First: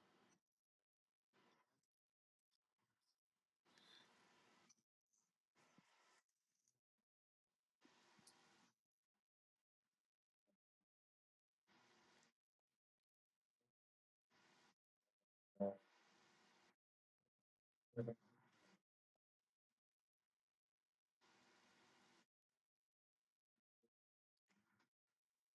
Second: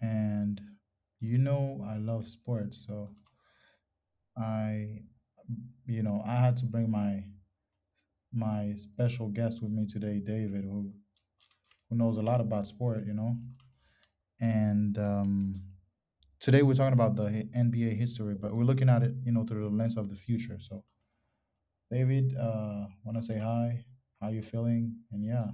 and you know I love sports, so I, I had to bring my special guest with me today, David, who knows a lot about sport, you know. And today we're talking about the NBA history, but we're looking at it, you know, through the lens of the future. So, David, want to say hi? How you feeling? And yeah,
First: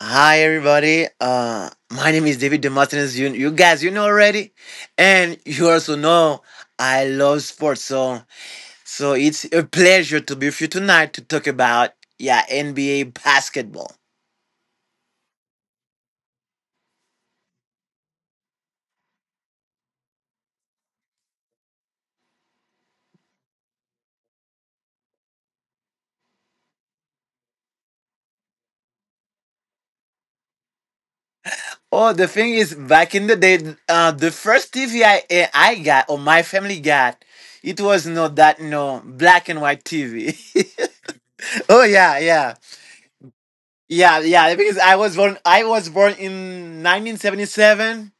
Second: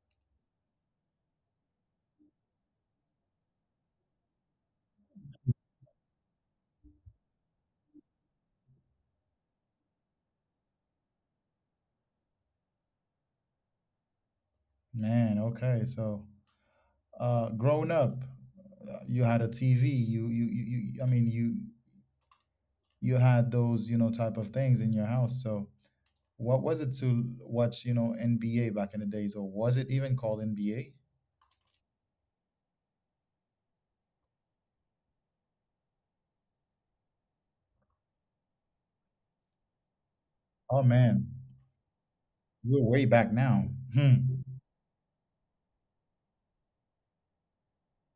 Hi everybody. My name is David Demosthenes. You guys, you know already, and you also know I love sports. So, it's a pleasure to be with you tonight to talk about yeah NBA basketball. man. Okay, so, growing up, you had a TV. You. I mean, you had those, type of things in your house. So, what was it to watch, NBA back in the days, or was it even called NBA? Oh, the thing is, back in the day, the first TV I got, or my family got, it was not that no black and white TV. Oh man, Oh yeah, yeah. we're way back now. Hmm. Yeah, yeah, because I was born in 1977.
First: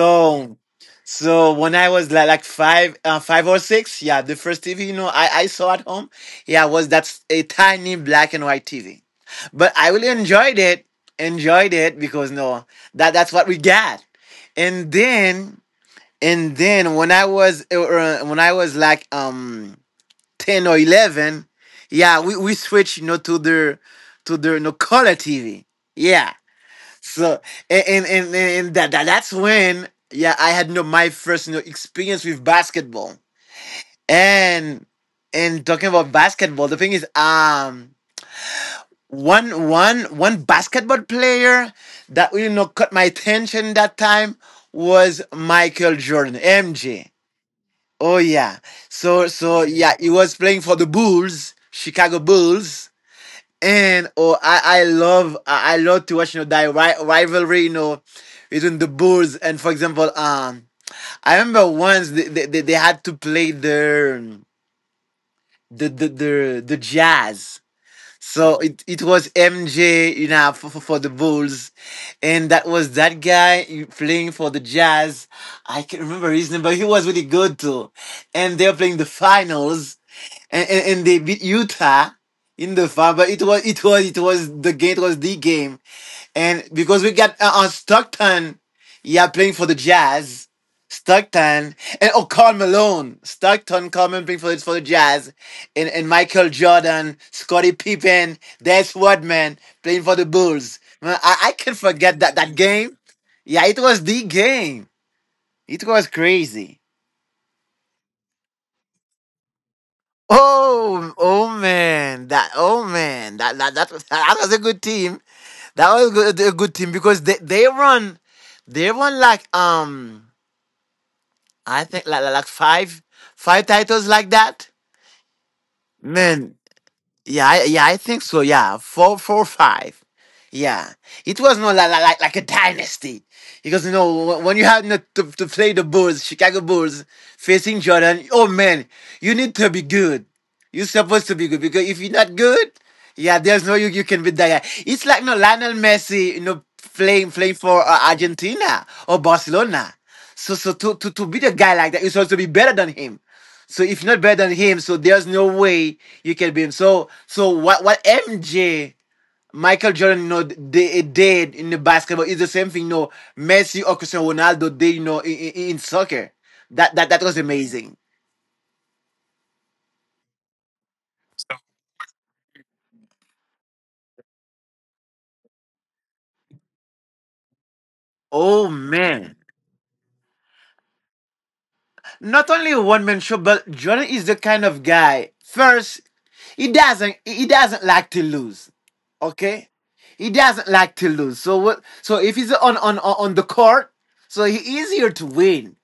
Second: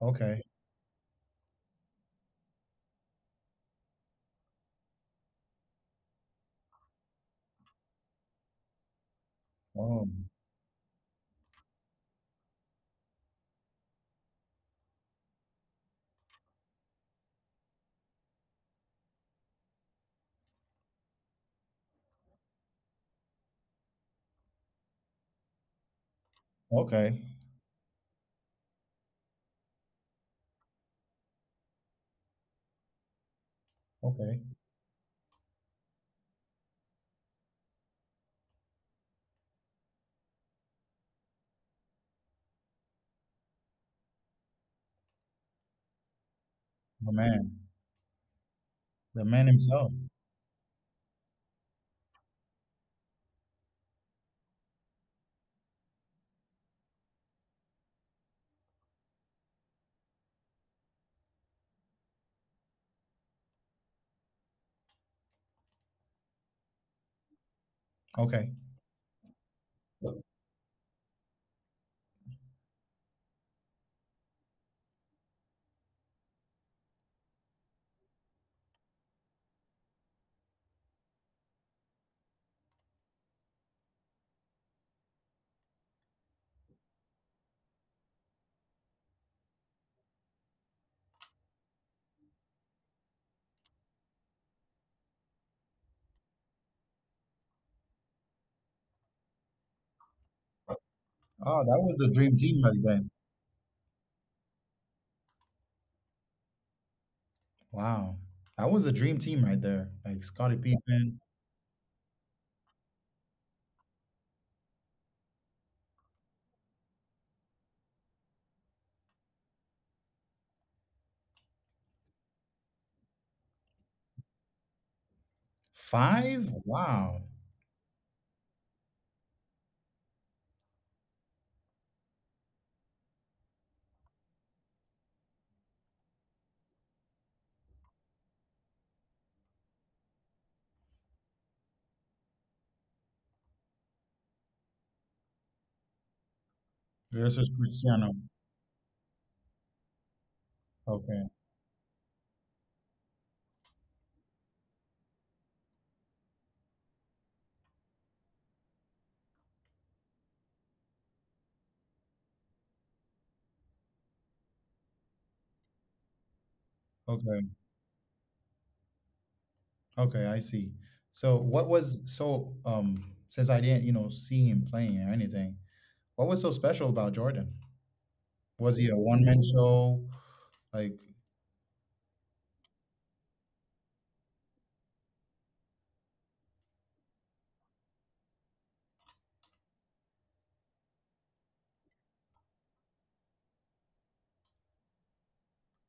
Okay. so, when I was like five or six, yeah, the first TV you know I saw at home, yeah, was a tiny black and white TV, but I Oh. really enjoyed enjoyed it because no, that's what we got. And then and then when I was like 10 or 11, yeah, we switched you know to the you know color TV, yeah. Okay. So and and and, and that, that that's when yeah I had you know my first you know experience with basketball. Okay. And talking about basketball, the thing is, one basketball player that really, you know, caught my attention that time was Michael Jordan, The MJ. man, Oh yeah, the man himself. He was playing for the Bulls, Chicago Bulls. And oh, I love to watch you know that rivalry you know between the Bulls and for example, I remember once they had to play their the Jazz. Okay. So it was MJ, you know, for the Bulls, and that was that guy playing for the Jazz. I can not remember his name, but he was really good too. And they're playing the finals, and, they beat Utah in the final. But it was the game. It was the game. And because we got Stockton, yeah, playing for the Jazz. Stockton, and oh, Karl Malone, Stockton, Carmen, playing for the Jazz. And, Michael Jordan, Scottie Pippen, Des Rodman playing for the Bulls. Man, I Oh, that can't was a forget dream that team back game. then. Yeah, it was the game. It was crazy. Wow. That was a dream team right there. Like Scottie Oh, Pippen. oh man, that was a good team. That was good, a good team, because they run like I think like five titles like that. Five? Man. Wow. Yeah, yeah, I think so. Yeah, five. Yeah, it was not like a dynasty, because you know when you have not to play the Bulls, Chicago Bulls, facing Jordan. Oh man, you need to be good. You're supposed to be good, because if you're not good, yeah, there's no you can beat that guy. It's like no Lionel Messi, you know, Versus playing for Cristiano. Argentina or Barcelona. So Okay, to beat a guy like that, you're supposed to be better than him. So if you're not better than him, so there's no way you can be him. So what MJ, Michael Jordan, you know, they did in the basketball is the same thing you know Messi or Cristiano Ronaldo did you know in, soccer. That okay, was amazing. okay. I see. So, what was so since I didn't see him playing or anything, what was so special about Jordan? Oh Was he a one man. man show? Like Not only a one man show, but Jordan is the kind of guy. First, he doesn't like to lose. Okay? He doesn't like to lose. So what, so if he's on the court, so he is here to win.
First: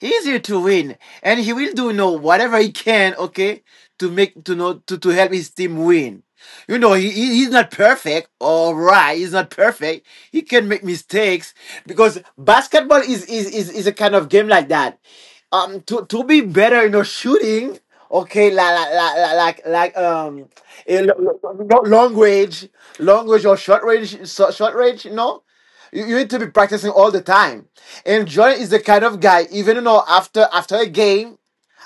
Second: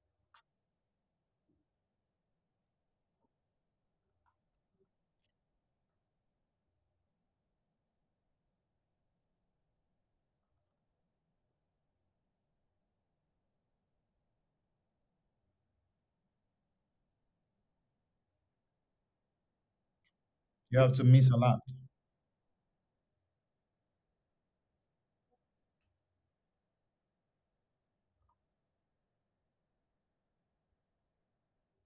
He's here to win, and he will do you know whatever he can, okay, to make to know to help his team win. You know he's not perfect, all right. He's not perfect. He can make mistakes, because basketball is a kind of game like that. To be better, you know, shooting, okay, like you have eh, to miss a lo- lot. lo- long range, long range or short range, short range, you know, you need to be practicing all the time. And Jordan is the kind of guy, even you know, after a game,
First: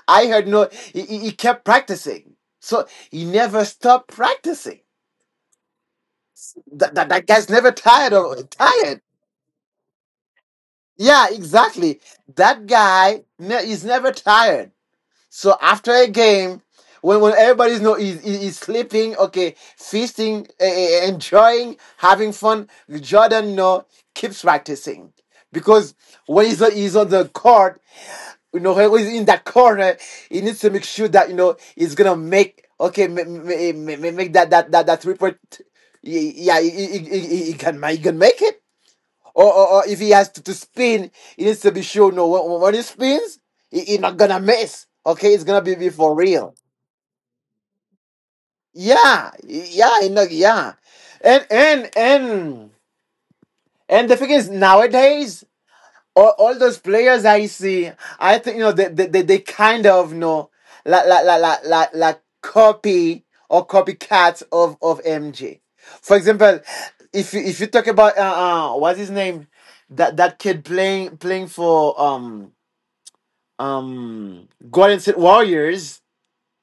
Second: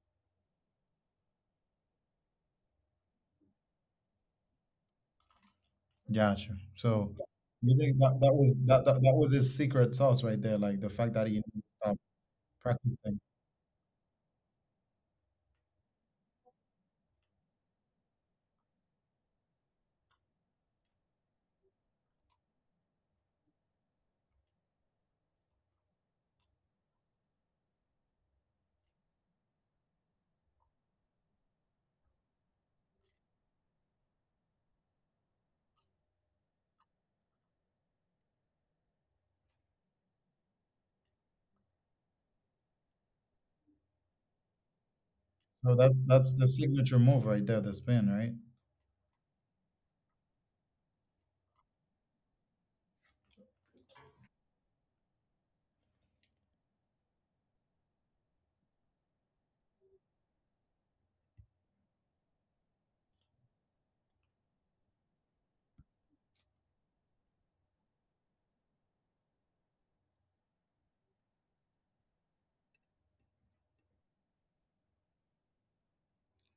I heard you know, he kept practicing. So he never stopped practicing. Gotcha. So That guy's never you think tired that that of was that, tired. that that was his secret sauce right there, like the fact Yeah, that he never exactly. stopped That practicing. guy is never tired. So after a game, when everybody's no is sleeping, okay, feasting, enjoying, having fun, Jordan you know keeps practicing, because when he's on the court, you know, when he's in that corner, he needs to make sure that you know he's gonna make, okay, make that 3-point. Yeah, he can he can make it. Or if he has to spin, he needs to be sure. No, When, he spins, he not gonna miss. Okay, it's gonna So be that's for that's the real. signature move right there, the spin, right? Yeah, yeah, and and the thing is nowadays, all those players I see, I think you know they kind of you know like copy or copycats of MJ. For example, if if you talk about what's his name, that kid playing for Golden State Warriors.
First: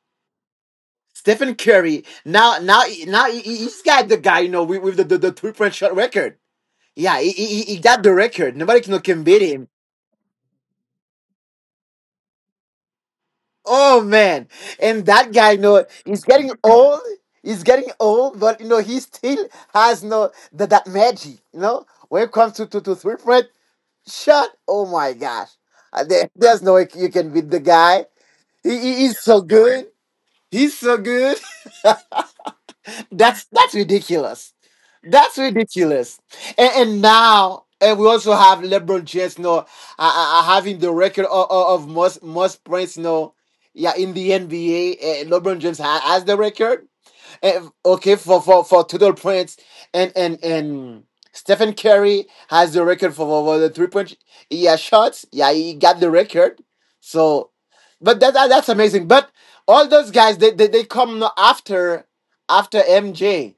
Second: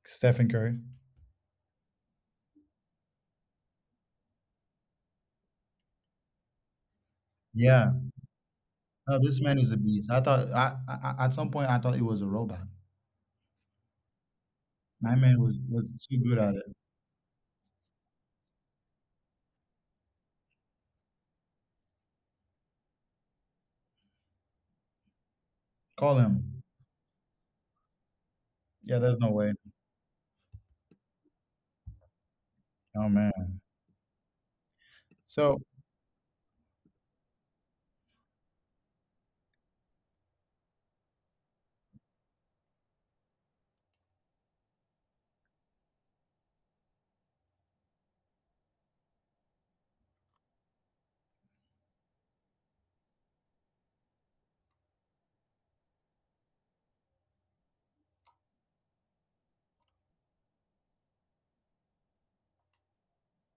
Stephen Curry. Stephen Curry, now he- has got the guy you know with, the 3-point shot record. Yeah, he Yeah. got the record. Nobody No, can beat this man him. is a beast. I thought, at some point I thought he was a robot. Oh man, and My that man guy, was you know, too he's good getting at it. old. He's getting old, but you know he still has no that magic. You know, when it comes to 3-point shot, oh my gosh. Call There's him. no way you can beat the guy. Yeah, He's there's no so way. good. He's so good. Oh man. That's ridiculous. That's So ridiculous. And now, and we also have LeBron James, you know, having the record of, most points, you know, yeah, in the NBA. LeBron James has the record, okay, for total points, and Stephen Curry has the record for the 3-point yeah shots. Yeah, he got the record. So, but that's amazing. But all those guys, they come no after MJ.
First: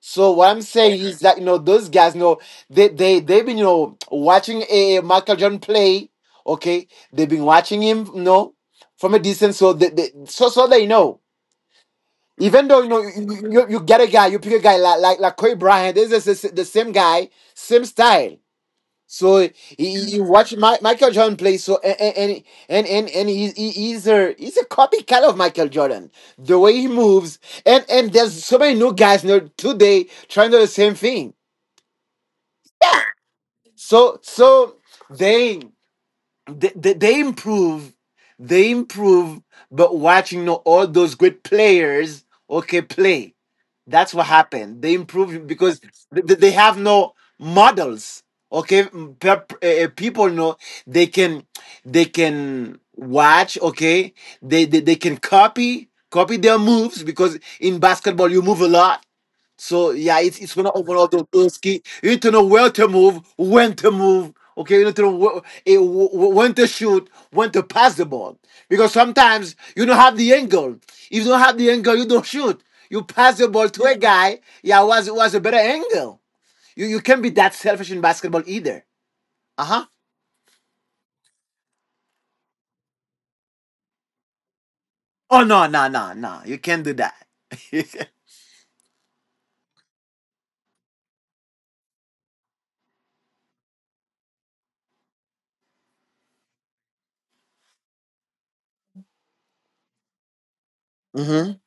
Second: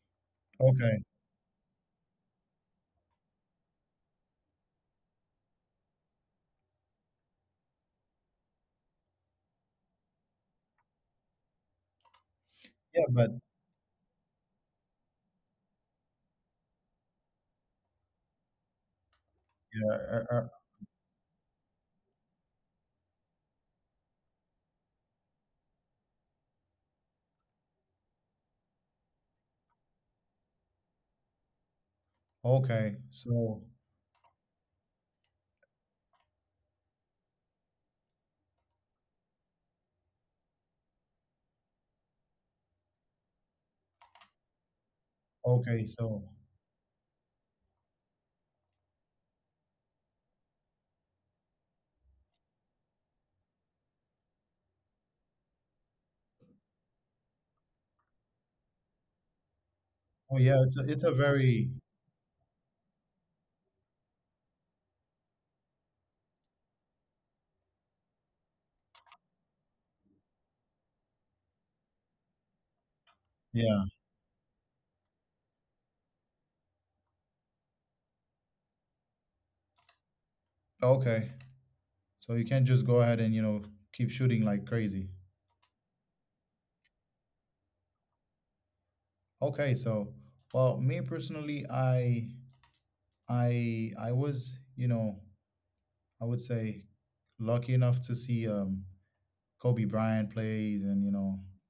So what I'm okay. saying is that you know those guys, you know, they've been you know watching a Michael Jordan play. Okay, they've been watching him, you know, from a distance. So they they know. Even though you know Yeah, but you get a guy, you pick a guy like Kobe Bryant. This is the same guy, same style. So yeah. You watch Michael Jordan play. So and he's a copycat of Michael Jordan. The way he moves. And there's so many new guys you know today trying to do the same thing. Okay. Yeah. So So they they improve, they improve but watching all those great players, okay, play, that's what happened, they improve because okay. So they have no models, okay. People know they can, they can watch, okay, they can copy, their moves, because in basketball you move a lot. So yeah, oh it's yeah. One It's a, of it's a those very key. You need to know where to move, when to move. Okay, you need to know when to shoot, when to pass the ball. Because sometimes you don't have the angle. If you don't have the angle, you don't shoot. You pass the ball yeah. to a guy. Yeah, was a better angle. You can't be that selfish in basketball either. Uh huh. Okay. So you can't just go ahead and keep shooting like crazy. Oh no! You can't do that. Okay. So well, me personally, I was, I would say, lucky enough to see Kobe Bryant plays, and Mm-hmm.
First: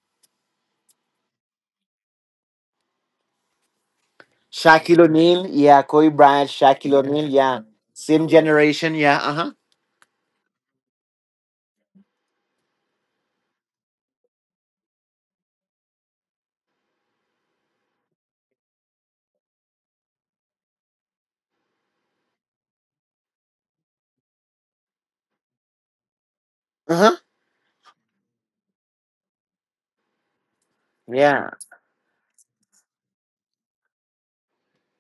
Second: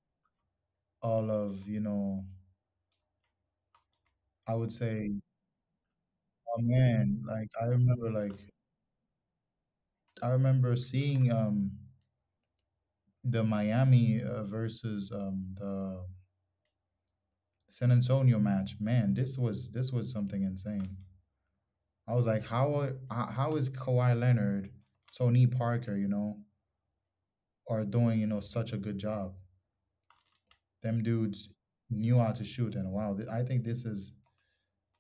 all of, I would Shaquille say. O'Neal, yeah. Kobe Bryant, Oh Shaquille man, O'Neal, like yeah. I remember, Same generation, yeah. Uh huh. Seeing the Miami versus the San Antonio match. Man, this was something insane. I was like, how is Kawhi Leonard, Tony Parker, Uh huh. are doing such a good job? Them dudes Yeah. knew how to shoot, and wow, I think this is,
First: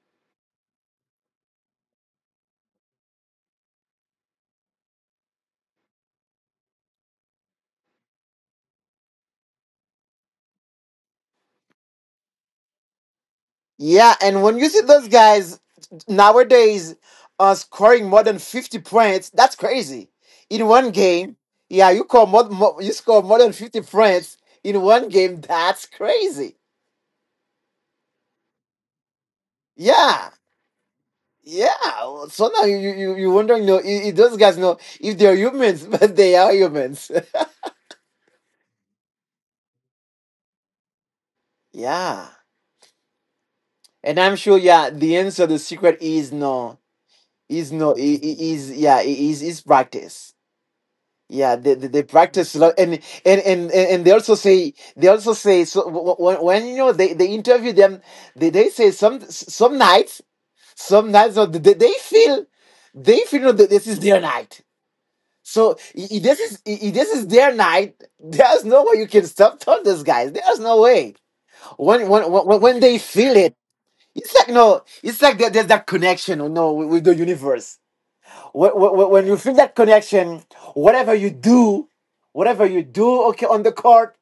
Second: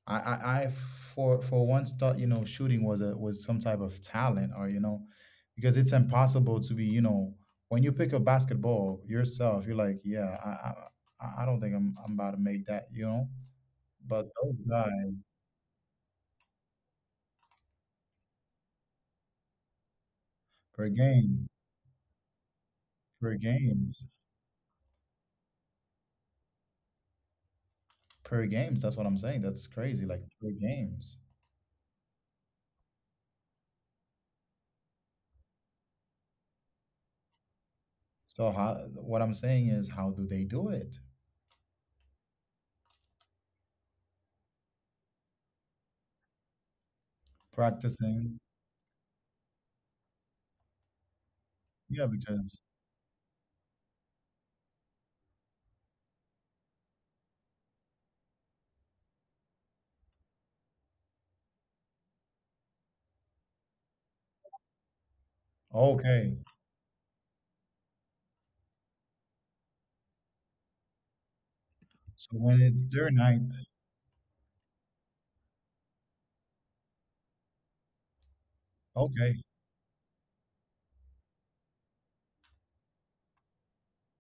I for once thought shooting was a was some type of talent, or because it's impossible to be, when you pick up basketball yourself, you're like, yeah, I don't think I'm about to make that, you know. Yeah, But and when those you see those guys, guys nowadays, scoring more than 50 points, that's crazy. In one per game, game, yeah, you call more you score per more than 50 games, points in one game, that's crazy. per games, that's what I'm saying, that's crazy, like Yeah. per games. Yeah. So now you wondering if those guys know if they're humans, but they are humans. So how — what I'm saying is, how do they do it? Yeah. And I'm sure yeah, the secret is no. Is no I- I- Practicing. is yeah, I- is practice. Yeah, they Yeah, practice a because lot, and, and they also say, so when you know they interview them, they say some nights, some nights they feel, they feel you know that this is their night. So i- i- this okay, is i- i- this is their night. There's no way you can stop those guys. There's no way. When so when when when when it's they their feel night, it, it's like no, it's like there's that connection, you know, with the universe when you okay, feel that connection, whatever you do, whatever you do, okay, on the court,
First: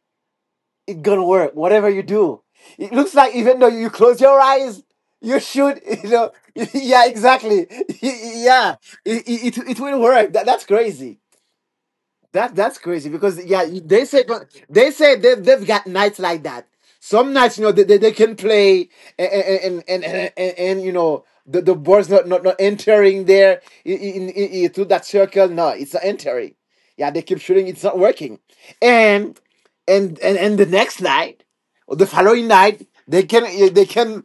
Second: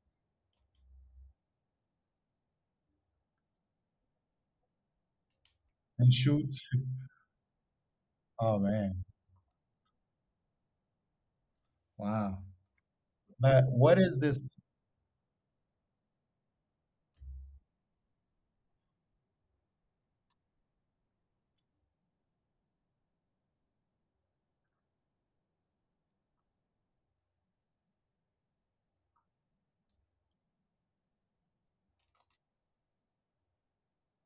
it gonna work. Whatever you do, it looks like even though you close your eyes, you shoot, and shoot. yeah, exactly, Oh yeah, man. it will work. That's crazy. Wow. That's crazy because But yeah, what is this? they say they've got nights like that. Some nights, you know, they can play and you know the, the ball's not entering there through that circle. No, it's not entering. Yeah, they keep shooting, it's not working. And and the next night or the following night, they can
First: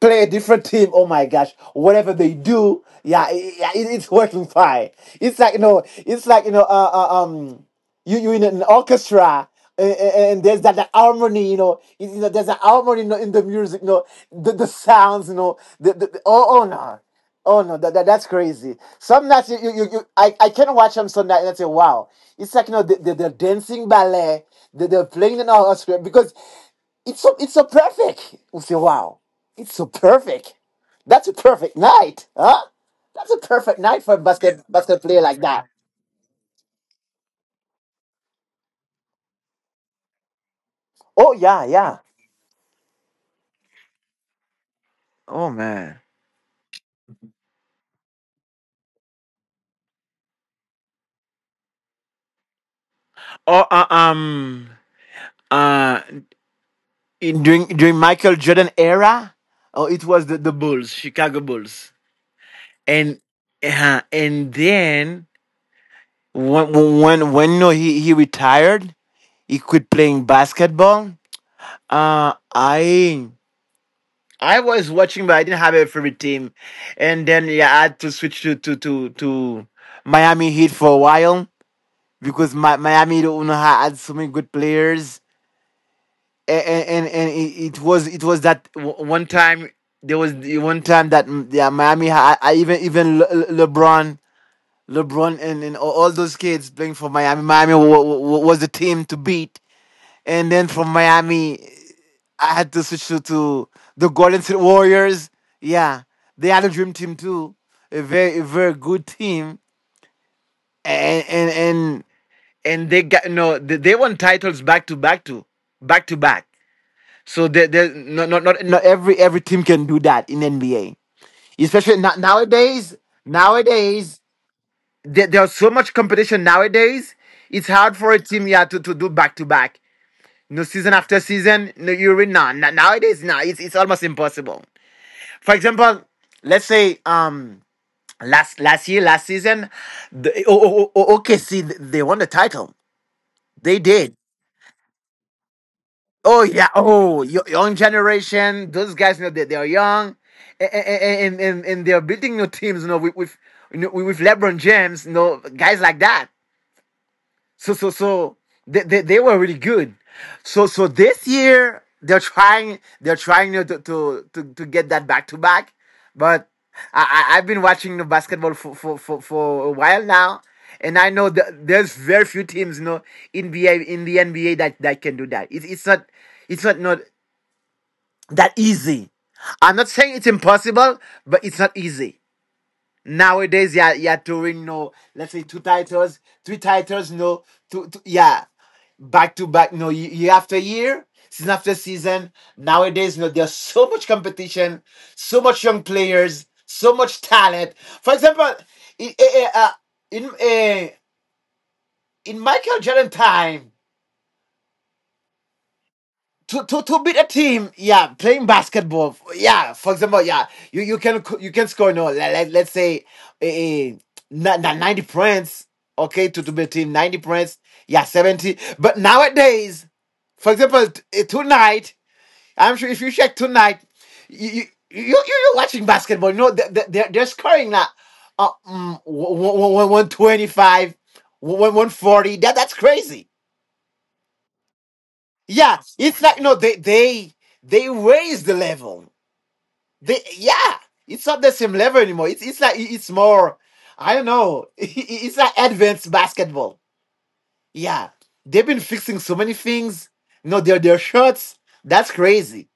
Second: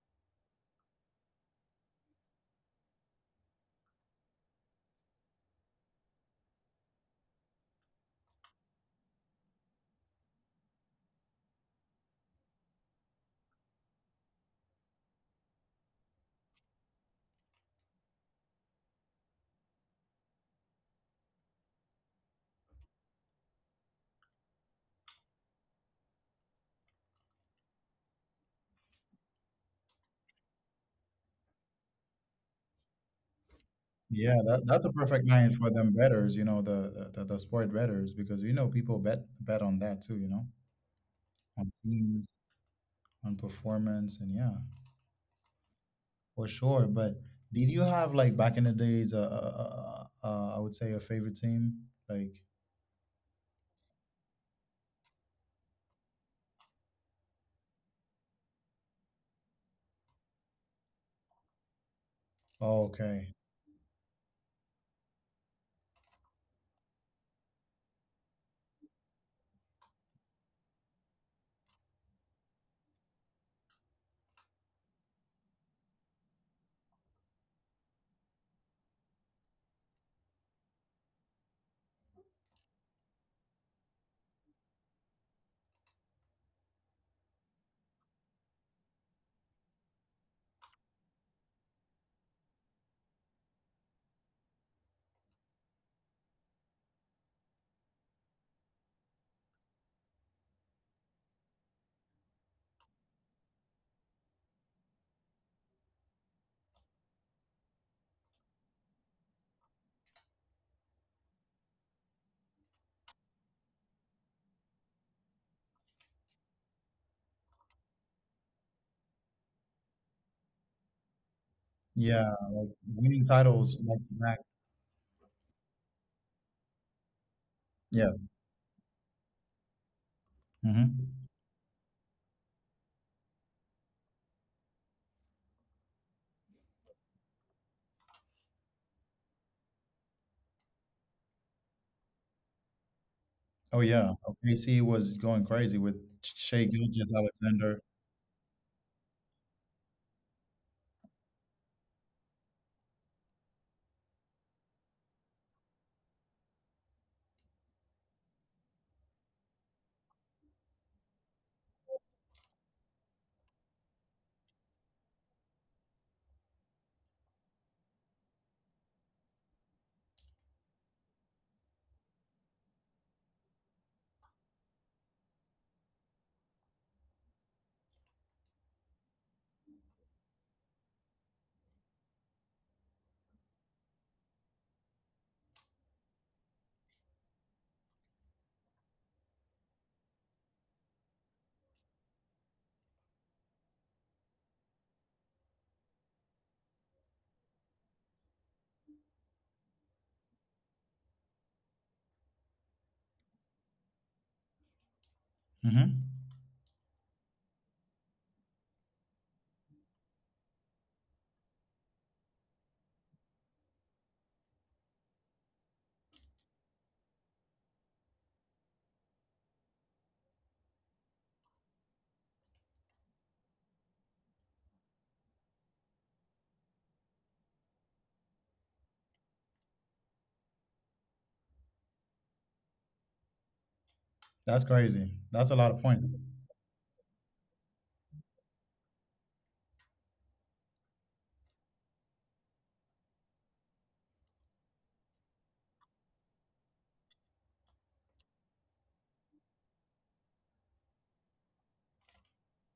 play a different team. Oh my gosh, whatever they do, yeah, it's working fine. It's like you know, you you in an orchestra. And there's that, that harmony, you know. You know, there's an harmony you know, in the music, you know, the sounds, you know. Oh no, oh no, that's crazy. Some nights I can watch them some nights and I say, wow, it's like you know, they're dancing ballet, they, they're playing in an orchestra because it's so perfect. We say, wow, it's so perfect. That's a perfect night, huh? That's a perfect night for a Yeah, that's a basket player perfect like line that. for them betters, the sport betters, because people bet on that too, Oh yeah, on yeah. teams, on performance, and yeah, Oh man. for sure. But did you have like back in the days, I would say, a favorite team? Like, Oh uh in, during Michael Jordan era, oh it was the Bulls, Chicago Bulls, oh, and okay, and then when no he retired, he quit playing basketball. Uh, I I was watching, but I didn't have a favorite team. And then yeah, I had to switch to Miami Heat for a while because Miami don't know how- had so many good players. And it was that one time there was the one time that yeah Miami I even LeBron LeBron and all those kids playing for Miami was the team to beat and then from Miami I had to switch to the Golden State Warriors. Yeah, they had a dream team too, a very good team, and and and, and they got no they, they won titles back to back to back to back. So they not every team can do that in NBA, especially not yeah, nowadays. winning titles back to Nowadays back. There's so much competition nowadays. It's hard for a Yes. team yeah to do back to back. No season after Hmm. season, no you're in nowadays it's almost impossible. For example, let's say last year, last season, the, oh, oh, oh, oh, OKC they won the title. They Oh did. yeah, OKC was going crazy with Oh Shea yeah. Oh, young Gilgeous-Alexander. generation. Those guys, you know, they are young, and they are building new teams. You know, with you know, with LeBron James. You know, guys like that. So they were really good. So this year they're trying to get that back to back. But I, I I've been watching the basketball for a while now, and I know that there's very few teams you know in NBA in the NBA that, that can do that. It's not not that easy. I'm not saying it's impossible, but it's not easy. Nowadays, yeah, yeah, touring no. Let's say two titles, three titles, no. Two yeah, back to back, no. Year after year, season after season. Nowadays, no. There's so much competition, so much young players, so much talent. For example, in eh, eh, in, eh, in Michael Jordan time. Hmm. To beat a team, yeah, playing basketball, yeah, for example, yeah, you can score no, let, let, let's say eh, eh, 90 points, okay, to beat a team, 90 points, yeah, 70. But nowadays, for example, tonight, I'm sure if you check tonight, you you you you- are watching basketball, you know, they're scoring now, 125, 140. That's crazy. That's crazy. That's a lot Yeah, of points. it's like no, they raise the level. They yeah, it's not the same level anymore. It's like it's more. I don't know. It's like advanced basketball. Yeah, they've been fixing so many things. No, their shirts. That's crazy.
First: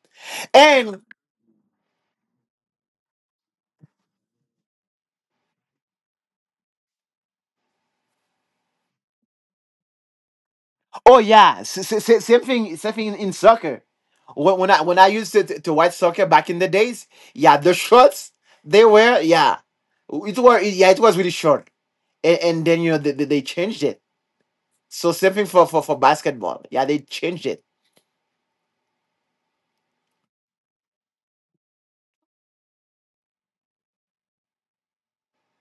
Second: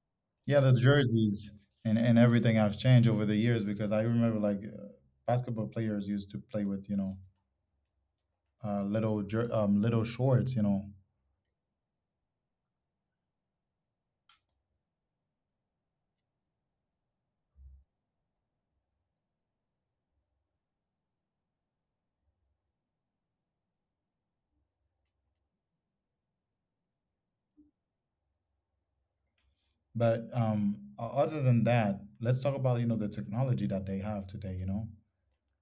Yeah, the And jerseys and everything have changed over the years, because I remember like, basketball players used to play with, little shorts. oh yeah, same thing. Same thing in soccer. When I used to watch soccer back in the days, yeah, the shorts they were yeah, it were it was really short. And then you know they changed it. So same thing for basketball. Yeah, they changed it. But other than that, let's talk about, the technology that they have today. You know,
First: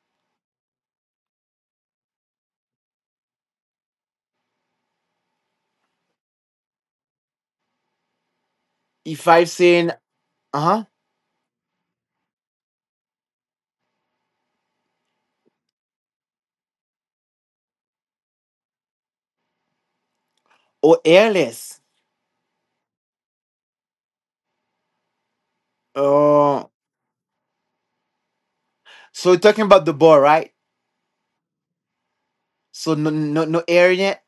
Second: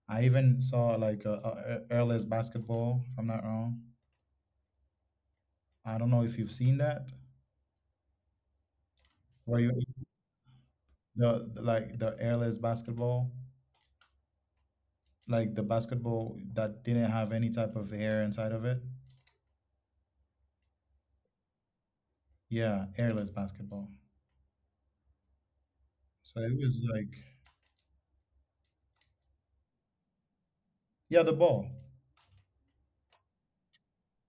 I even saw like a, airless basketball. If I'm not wrong. I don't know if you've seen that. If I've Where you, seen uh huh like the airless basketball, like the basketball that didn't have any type of air inside of it. or airless. Yeah, airless basketball. So it Oh, was like, so you're talking about the ball, right? yeah, the ball, So no no no air yet.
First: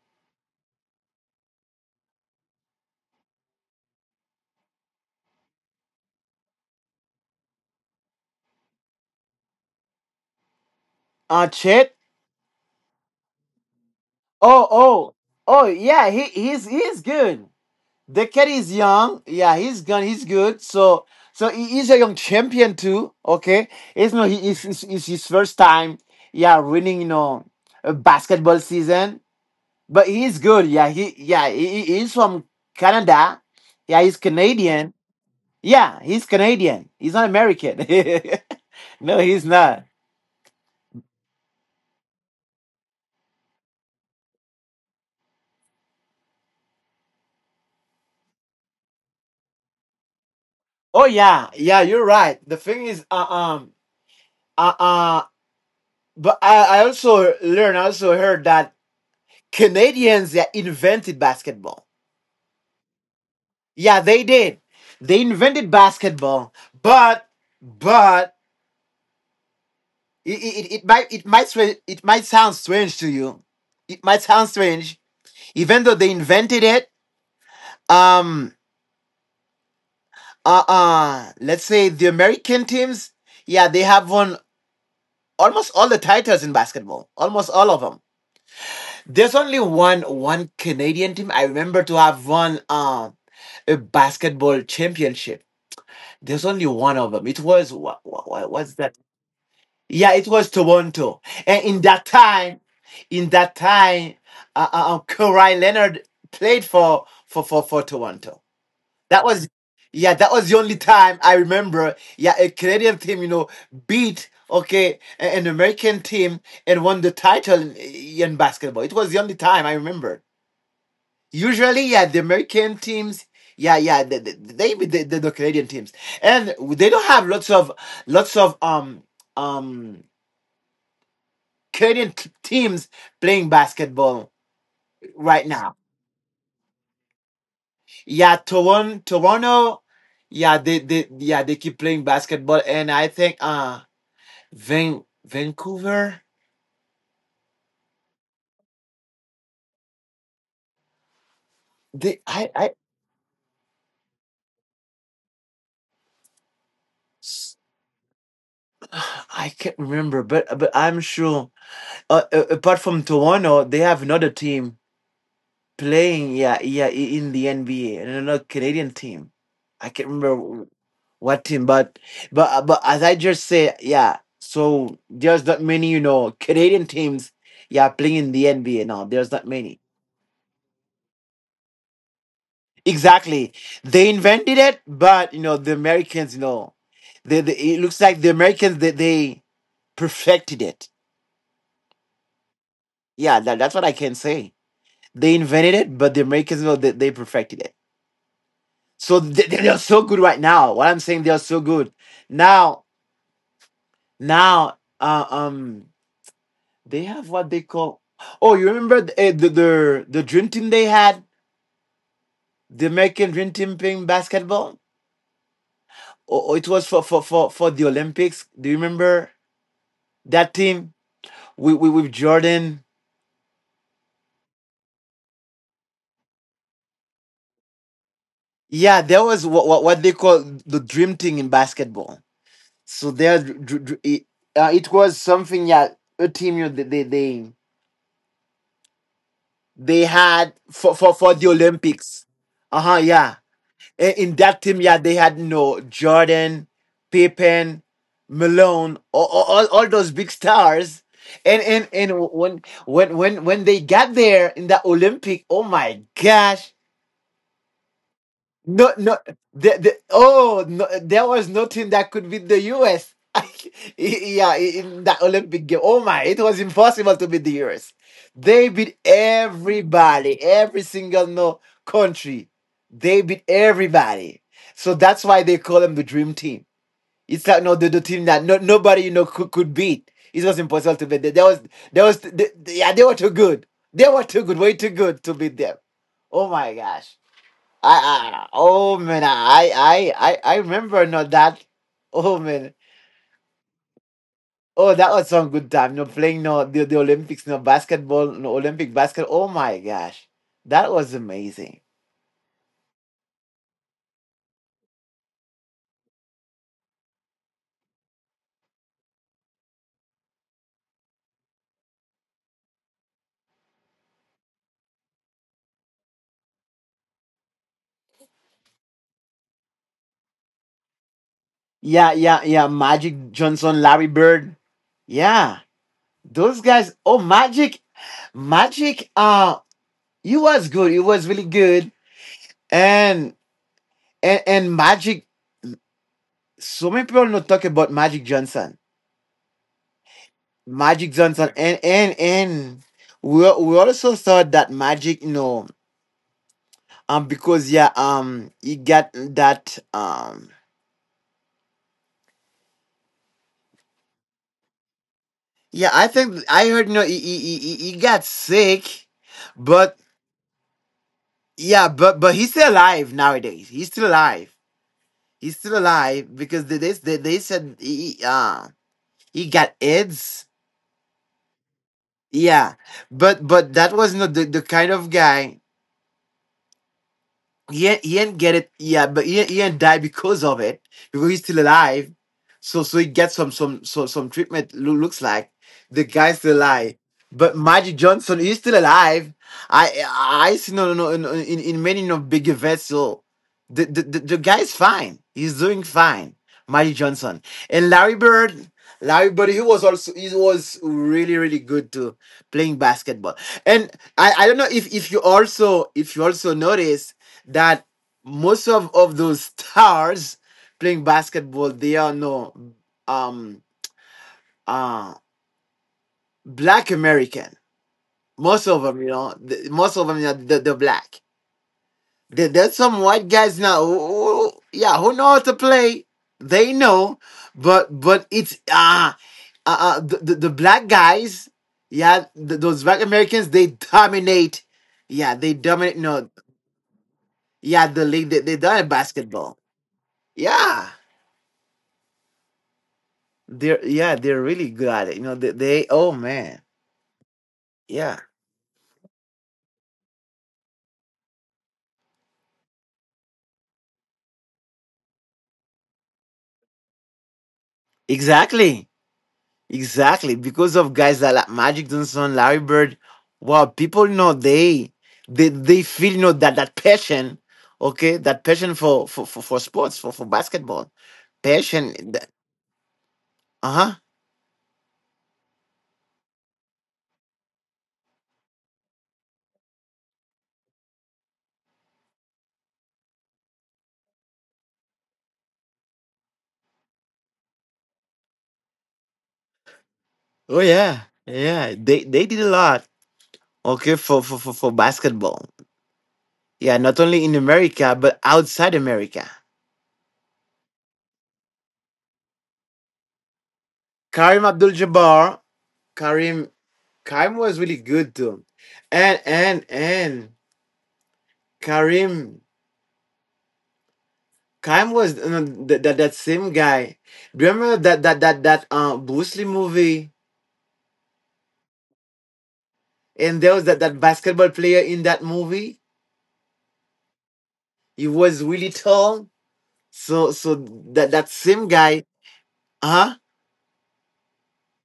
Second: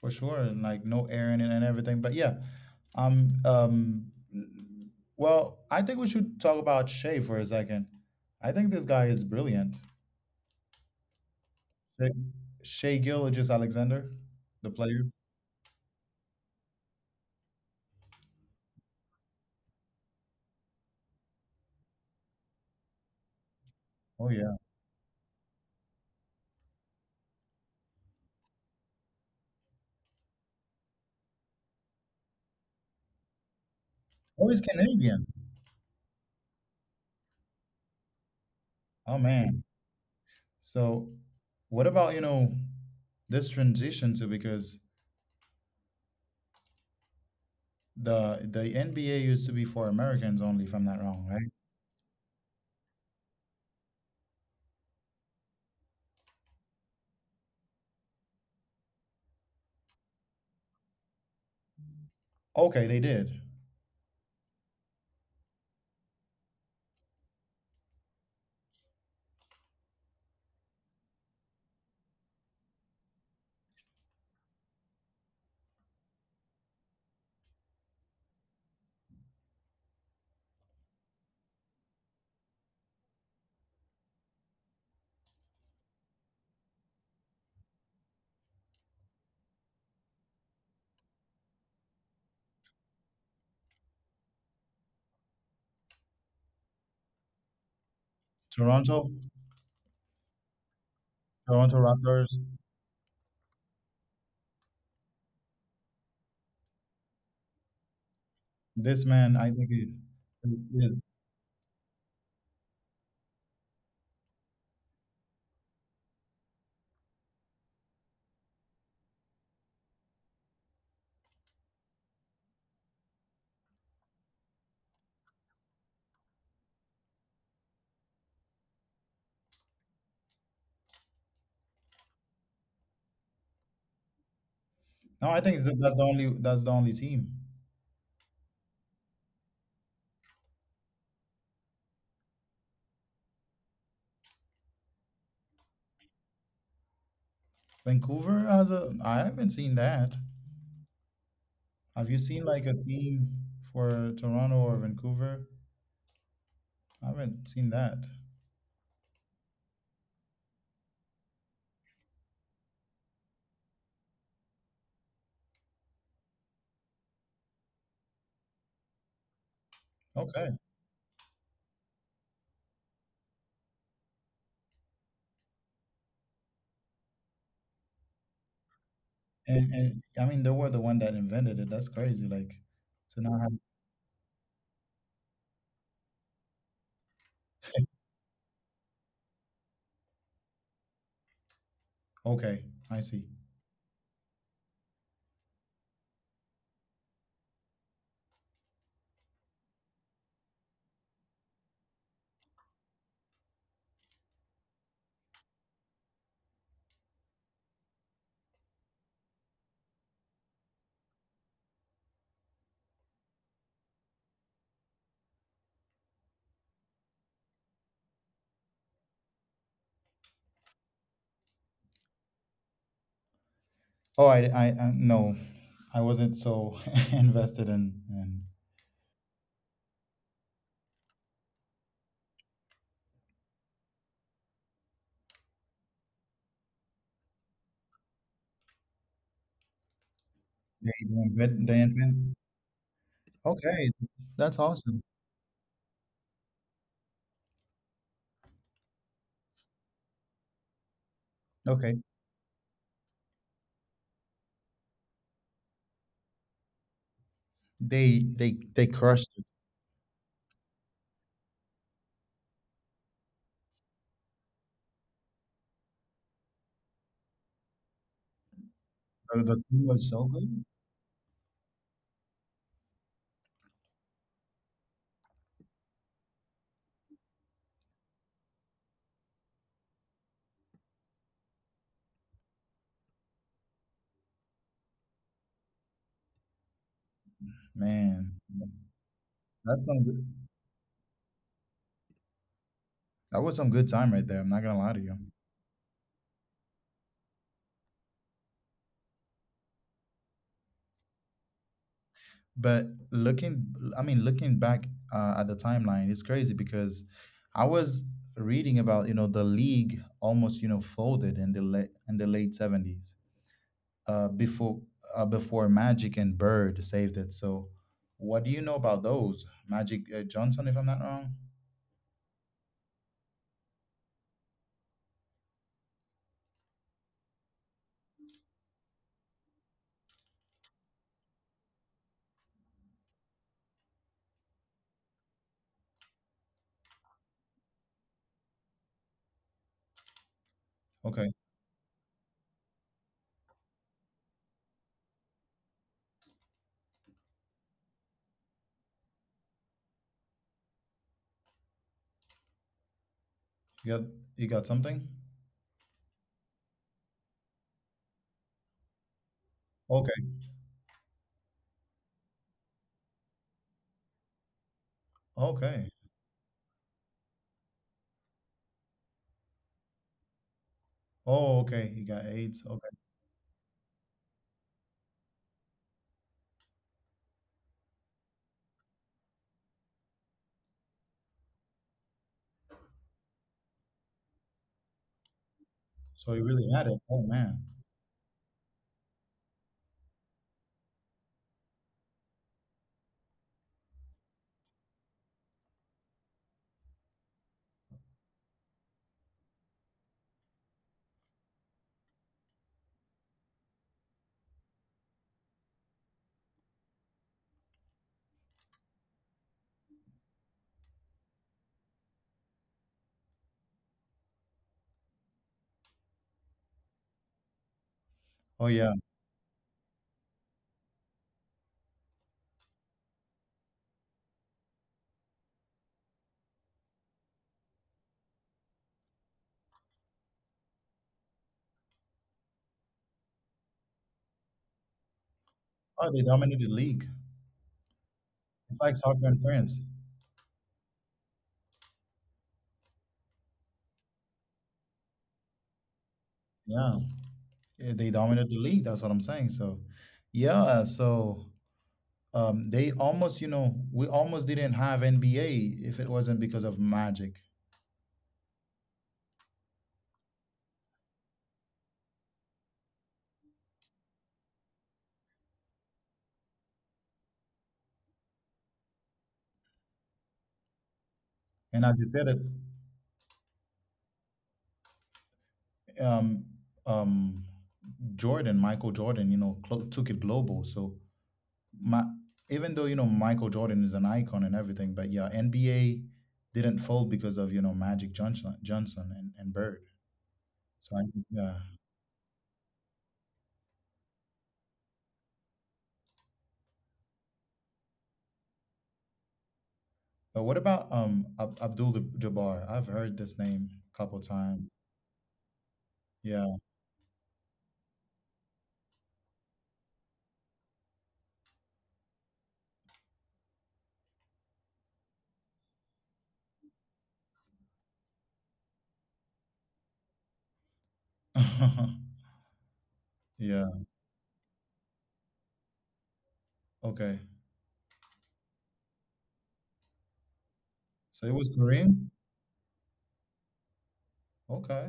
for sure, and like no air in it and everything. But yeah, um, um, well, I think we should talk about Shea for a second. I think this guy is brilliant. Chet. Shea, Shea Gilgeous Alexander, Oh the player. oh oh yeah. He's good. The kid is young. Yeah, he's good. He's good. So he is a young champion too. Okay, it's no Oh he yeah. is it's his first time. Yeah, winning you know a basketball season. But he's good. Yeah, he, he's from Canada. Yeah, he's Oh, he's Canadian. Canadian. Yeah, he's Canadian. He's not American. Oh no, he's man. not. So, what about, this transition, to, because the NBA used to be for Americans only, if I'm not Oh wrong, yeah, right? yeah, you're right. The thing is, uh, uh, but I also learned, I also heard that Canadians yeah, invented basketball. Okay, they did. Yeah, they did. They invented basketball, but but it might it might sound strange to you. It might sound strange, even though they invented it um let's say the american teams yeah they have won almost all the titles in basketball almost all of them there's only one canadian team I remember to have won a basketball championship there's only one of them it was what's that Toronto, yeah it was toronto and Toronto Raptors. In that time Kawhi Leonard played for Toronto. This That man, was, I think it yeah, that was the only is. time I remember. Yeah, a Canadian team, you know, beat okay an American team and won the title in basketball. It was the only time I remember. Usually, yeah, the American teams. Yeah, yeah, they beat the, the Canadian teams, and they don't have lots of um Canadian teams playing basketball No, I right think now. That's the only team. Yeah, Toronto, yeah, they keep playing basketball, and I think Vancouver. Vancouver has a. I haven't seen that. Have you They seen like a team for Toronto or Vancouver? I haven't seen that. I can't remember, but I'm sure. Apart from Toronto, they have another team playing. Yeah, yeah, in the NBA, and another Canadian team. I can't Okay, remember what team, but but as I just said, yeah. So there's not many, you know, Canadian teams. Yeah, playing in the NBA now. There's not many. and I mean they were the one that invented it. That's crazy. Like, to not have. Exactly. They invented it, but you know, the Americans, you know, they it looks like the Americans they perfected it. Okay, I see. Yeah, that's what I can say. They invented it, but the Americans you know that they perfected it. So they are so good right now. What I'm saying, they are so good. Now, now, they have what they call. Oh, you remember the the dream team they had, the American dream team playing basketball. Oh, oh, it was for the Olympics. Do you remember that team? With Jordan. Oh, I no, I wasn't so invested in Yeah, there was what they call the dream team in basketball. So there, dr- dr- dr- it, it was something. Yeah, a team you they had they for the invent they Olympics. invent. Uh huh. Yeah, Okay, in that's that team, yeah, awesome. they had no Jordan, Pippen, Malone, all those big stars. Okay, And when they got there in the Olympic, oh my gosh! they No, no. crushed it. Oh, no, there was nothing that could beat the US. yeah, in that Olympic game. Oh my, it was impossible to beat the US. They beat The team was so everybody, good, every single no country. They beat everybody. So that's why they call them the dream team. It's like no, the team that no, nobody you know could beat. It was impossible to beat them. Yeah, they were too good. They were too good, way too good to beat them. Oh my gosh. I, man. I oh man, I That's some I good. I I remember no that. Oh man, That was some good time right there. I'm not gonna lie oh to that you. was some good time. No playing no the Olympics, no basketball, no Olympic basket. Oh my gosh, that was amazing. But looking, I mean, looking back, at the timeline, it's crazy, because I was reading about, the league almost, folded in the late 70s, uh, before before Magic and Bird saved it. So, what do you know about those? Magic, Johnson, if I'm not wrong. Yeah, yeah, yeah. Magic Johnson, Larry Bird. Yeah, those guys. Oh, Magic, Magic. He was good. He was really good. And and Magic. So many people don't talk about Magic Johnson. Magic Okay. Johnson and we also saw that Magic, you know, because yeah, he got that You got you got something? yeah, I think I heard you know he got sick, but Okay. yeah, but he's still alive nowadays. He's still alive. He's still Okay. alive because they said he got AIDS. Oh, okay. He got AIDS. Yeah, Okay. but that was not the kind of guy. He ain't get it. Yeah, but he ain't die because of it because he's still alive. So he gets some treatment. Looks like the So guy's he still really had alive. it. Oh But man. Magic Johnson he's still alive. I see no no no in many of big events. So the guy's fine. He's doing fine. Magic Johnson and Larry Bird. Larry Bird he was also he was really good to playing basketball. And I don't know if you also notice that most of those stars playing basketball they are no um uh black american, Oh most of yeah. them you know most of them are the black. There's some white guys now yeah who know how to play. They know, but it's the black guys. Yeah, those black americans they dominate. Yeah, they dominate Oh, they no dominated the league. yeah the league they It's dominate like soccer in basketball. France. Yeah, they're, yeah, they're really good at it. You know, they oh man. Yeah. Yeah, they Yeah. dominated the league. That's what I'm saying. So yeah, so they almost, you know, we almost didn't have NBA if it wasn't because of Magic. Exactly. Exactly. Because of guys that like Magic Johnson, Larry Bird, wow, people you know they feel you know that passion, okay, that passion for sports, for basketball. And Passion. as you said it, Uh-huh. um um Michael Jordan, clo took it global. So my even though, Michael Jordan is an icon and everything, but yeah, NBA didn't fold because of, Magic Johnson, and Bird. Oh So I yeah. think, yeah. Yeah. They did a lot, okay, for basketball. Yeah, not only in America, but outside America. But what about Abdul Jabbar? I've heard this name a couple Karim Abdul times. Jabbar, Karim Yeah, Kaim was really good too, and and Karim. Kaim was that, that same guy. Do you remember that Bruce Lee movie, and there yeah. was that basketball player in that movie. Okay. He was really tall. So that So it was same guy, Kareem. huh? Okay.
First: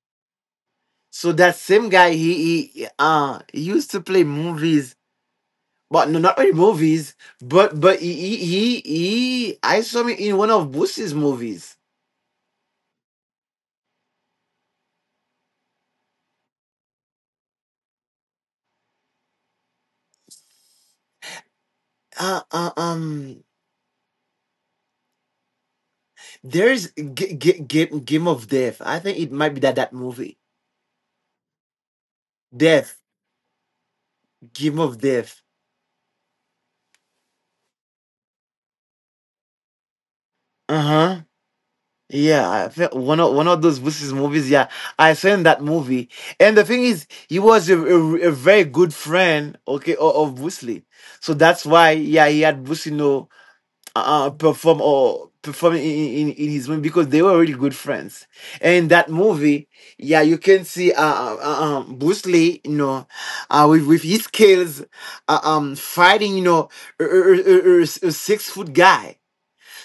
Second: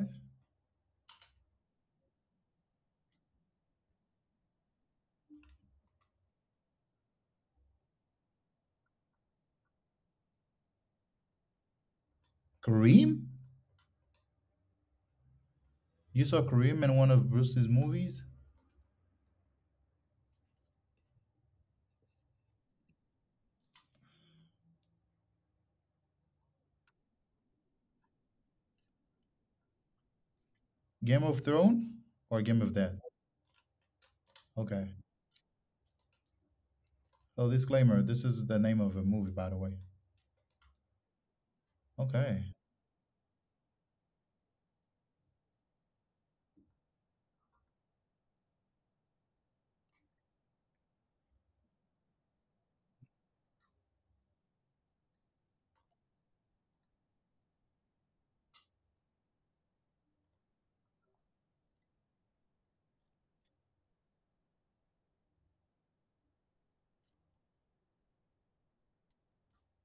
So that same guy, he, he used to play movies, but no, not really movies, but he I saw him in one of Bruce's movies. Kareem? You saw Kareem in one of Bruce's movies? Uh, uh um There's Game of Death. I think it might be that movie. Game of Thrones or Game of Death? Death, Game Okay. of Death. So disclaimer, this is the name of a movie, by the way. Uh huh. Yeah, Okay. I think one of those Bruce's movies. Yeah, I saw in that movie, and the thing is, he was a very good friend, okay, of Bruce Lee. So that's why, yeah, he had Bruce, you know, perform in his movie because they were really good friends. And that movie, yeah, you can see Bruce Lee, you know, with his skills, fighting, you know, a 6-foot guy.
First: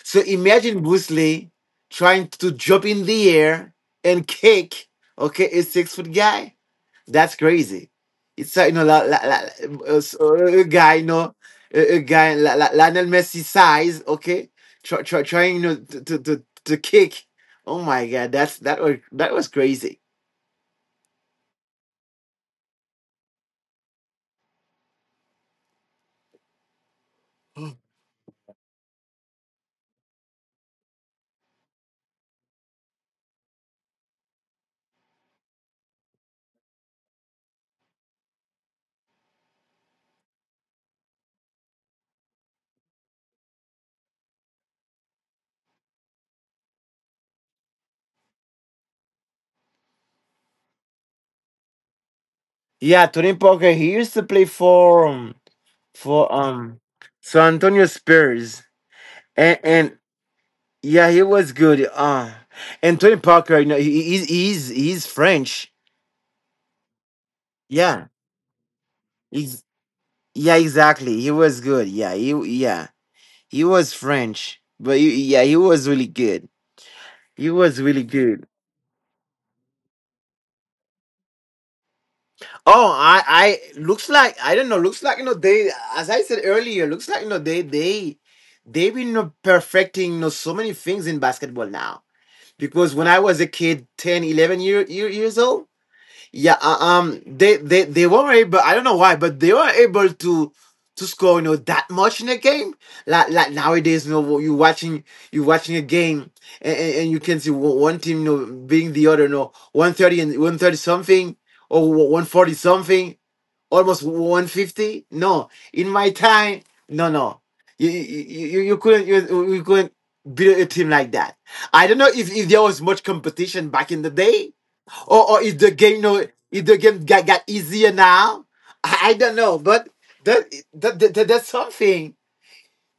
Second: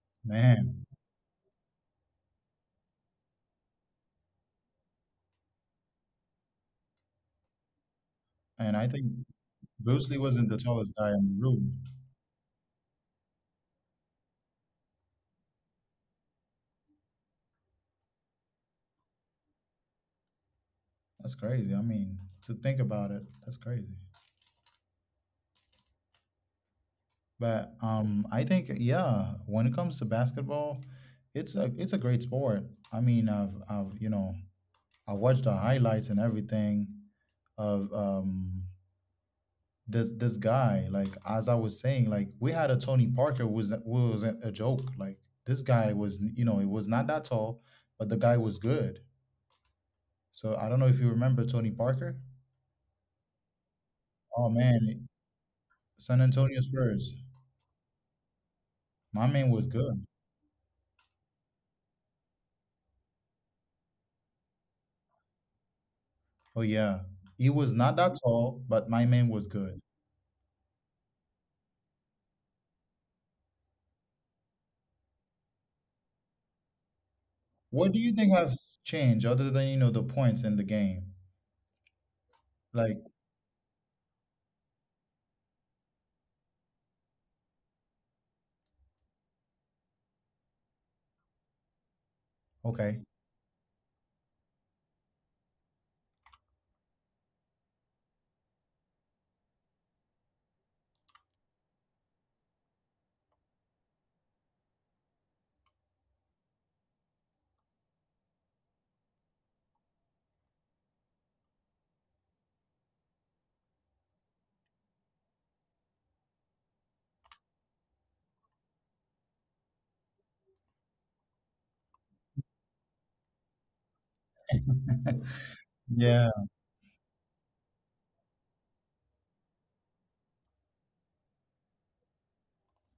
So imagine Man. Bruce Lee trying to jump in the air and kick, okay, a 6-foot guy. That's crazy. It's you And know I la, think la, la, Bruce so, Lee wasn't the a tallest guy you guy in know the room. a guy Lionel Messi size, okay, trying you know, to kick. Oh my god, that was crazy. That's crazy. I mean, to think about it, that's crazy. But I think yeah, when it comes to basketball, it's a great sport. I mean, I've I watched the highlights and everything of, this guy. Like as I was saying, like we had a Tony Parker who was a joke. Like this guy was, it was not that tall, but the guy was good. So I don't know if you remember Tony Parker. Yeah, Tony Parker he used to play Oh for man, San for Antonio um Spurs. San Antonio Spurs, My man and was good. yeah he was good. And Tony Parker you know he's French. Oh yeah, he was not Yeah, that tall, but my man was he's, good. yeah, exactly. He was good. Yeah. He was French, but he, yeah, he was really good. He was What do really you think good. has changed other than, the points in the game? Oh, Like, I looks like I don't know. Looks like you know as I said earlier, looks like you know they've been you know, perfecting you know so many things in basketball now. Because okay, when I was a kid, 10, 11 years old. Yeah, they weren't able. I don't know why, but they weren't able to score you know that much in a game. Like nowadays, you know, you watching a game, and, and you can see one team you know being the other, you know, 130 and 130 something or 140 something, almost 150. No, in my time, no, no, you you you, you couldn't you, you couldn't beat a team like that. I don't know if there was much competition back in the day or yeah, is the game got easier now? I don't know, but that's something.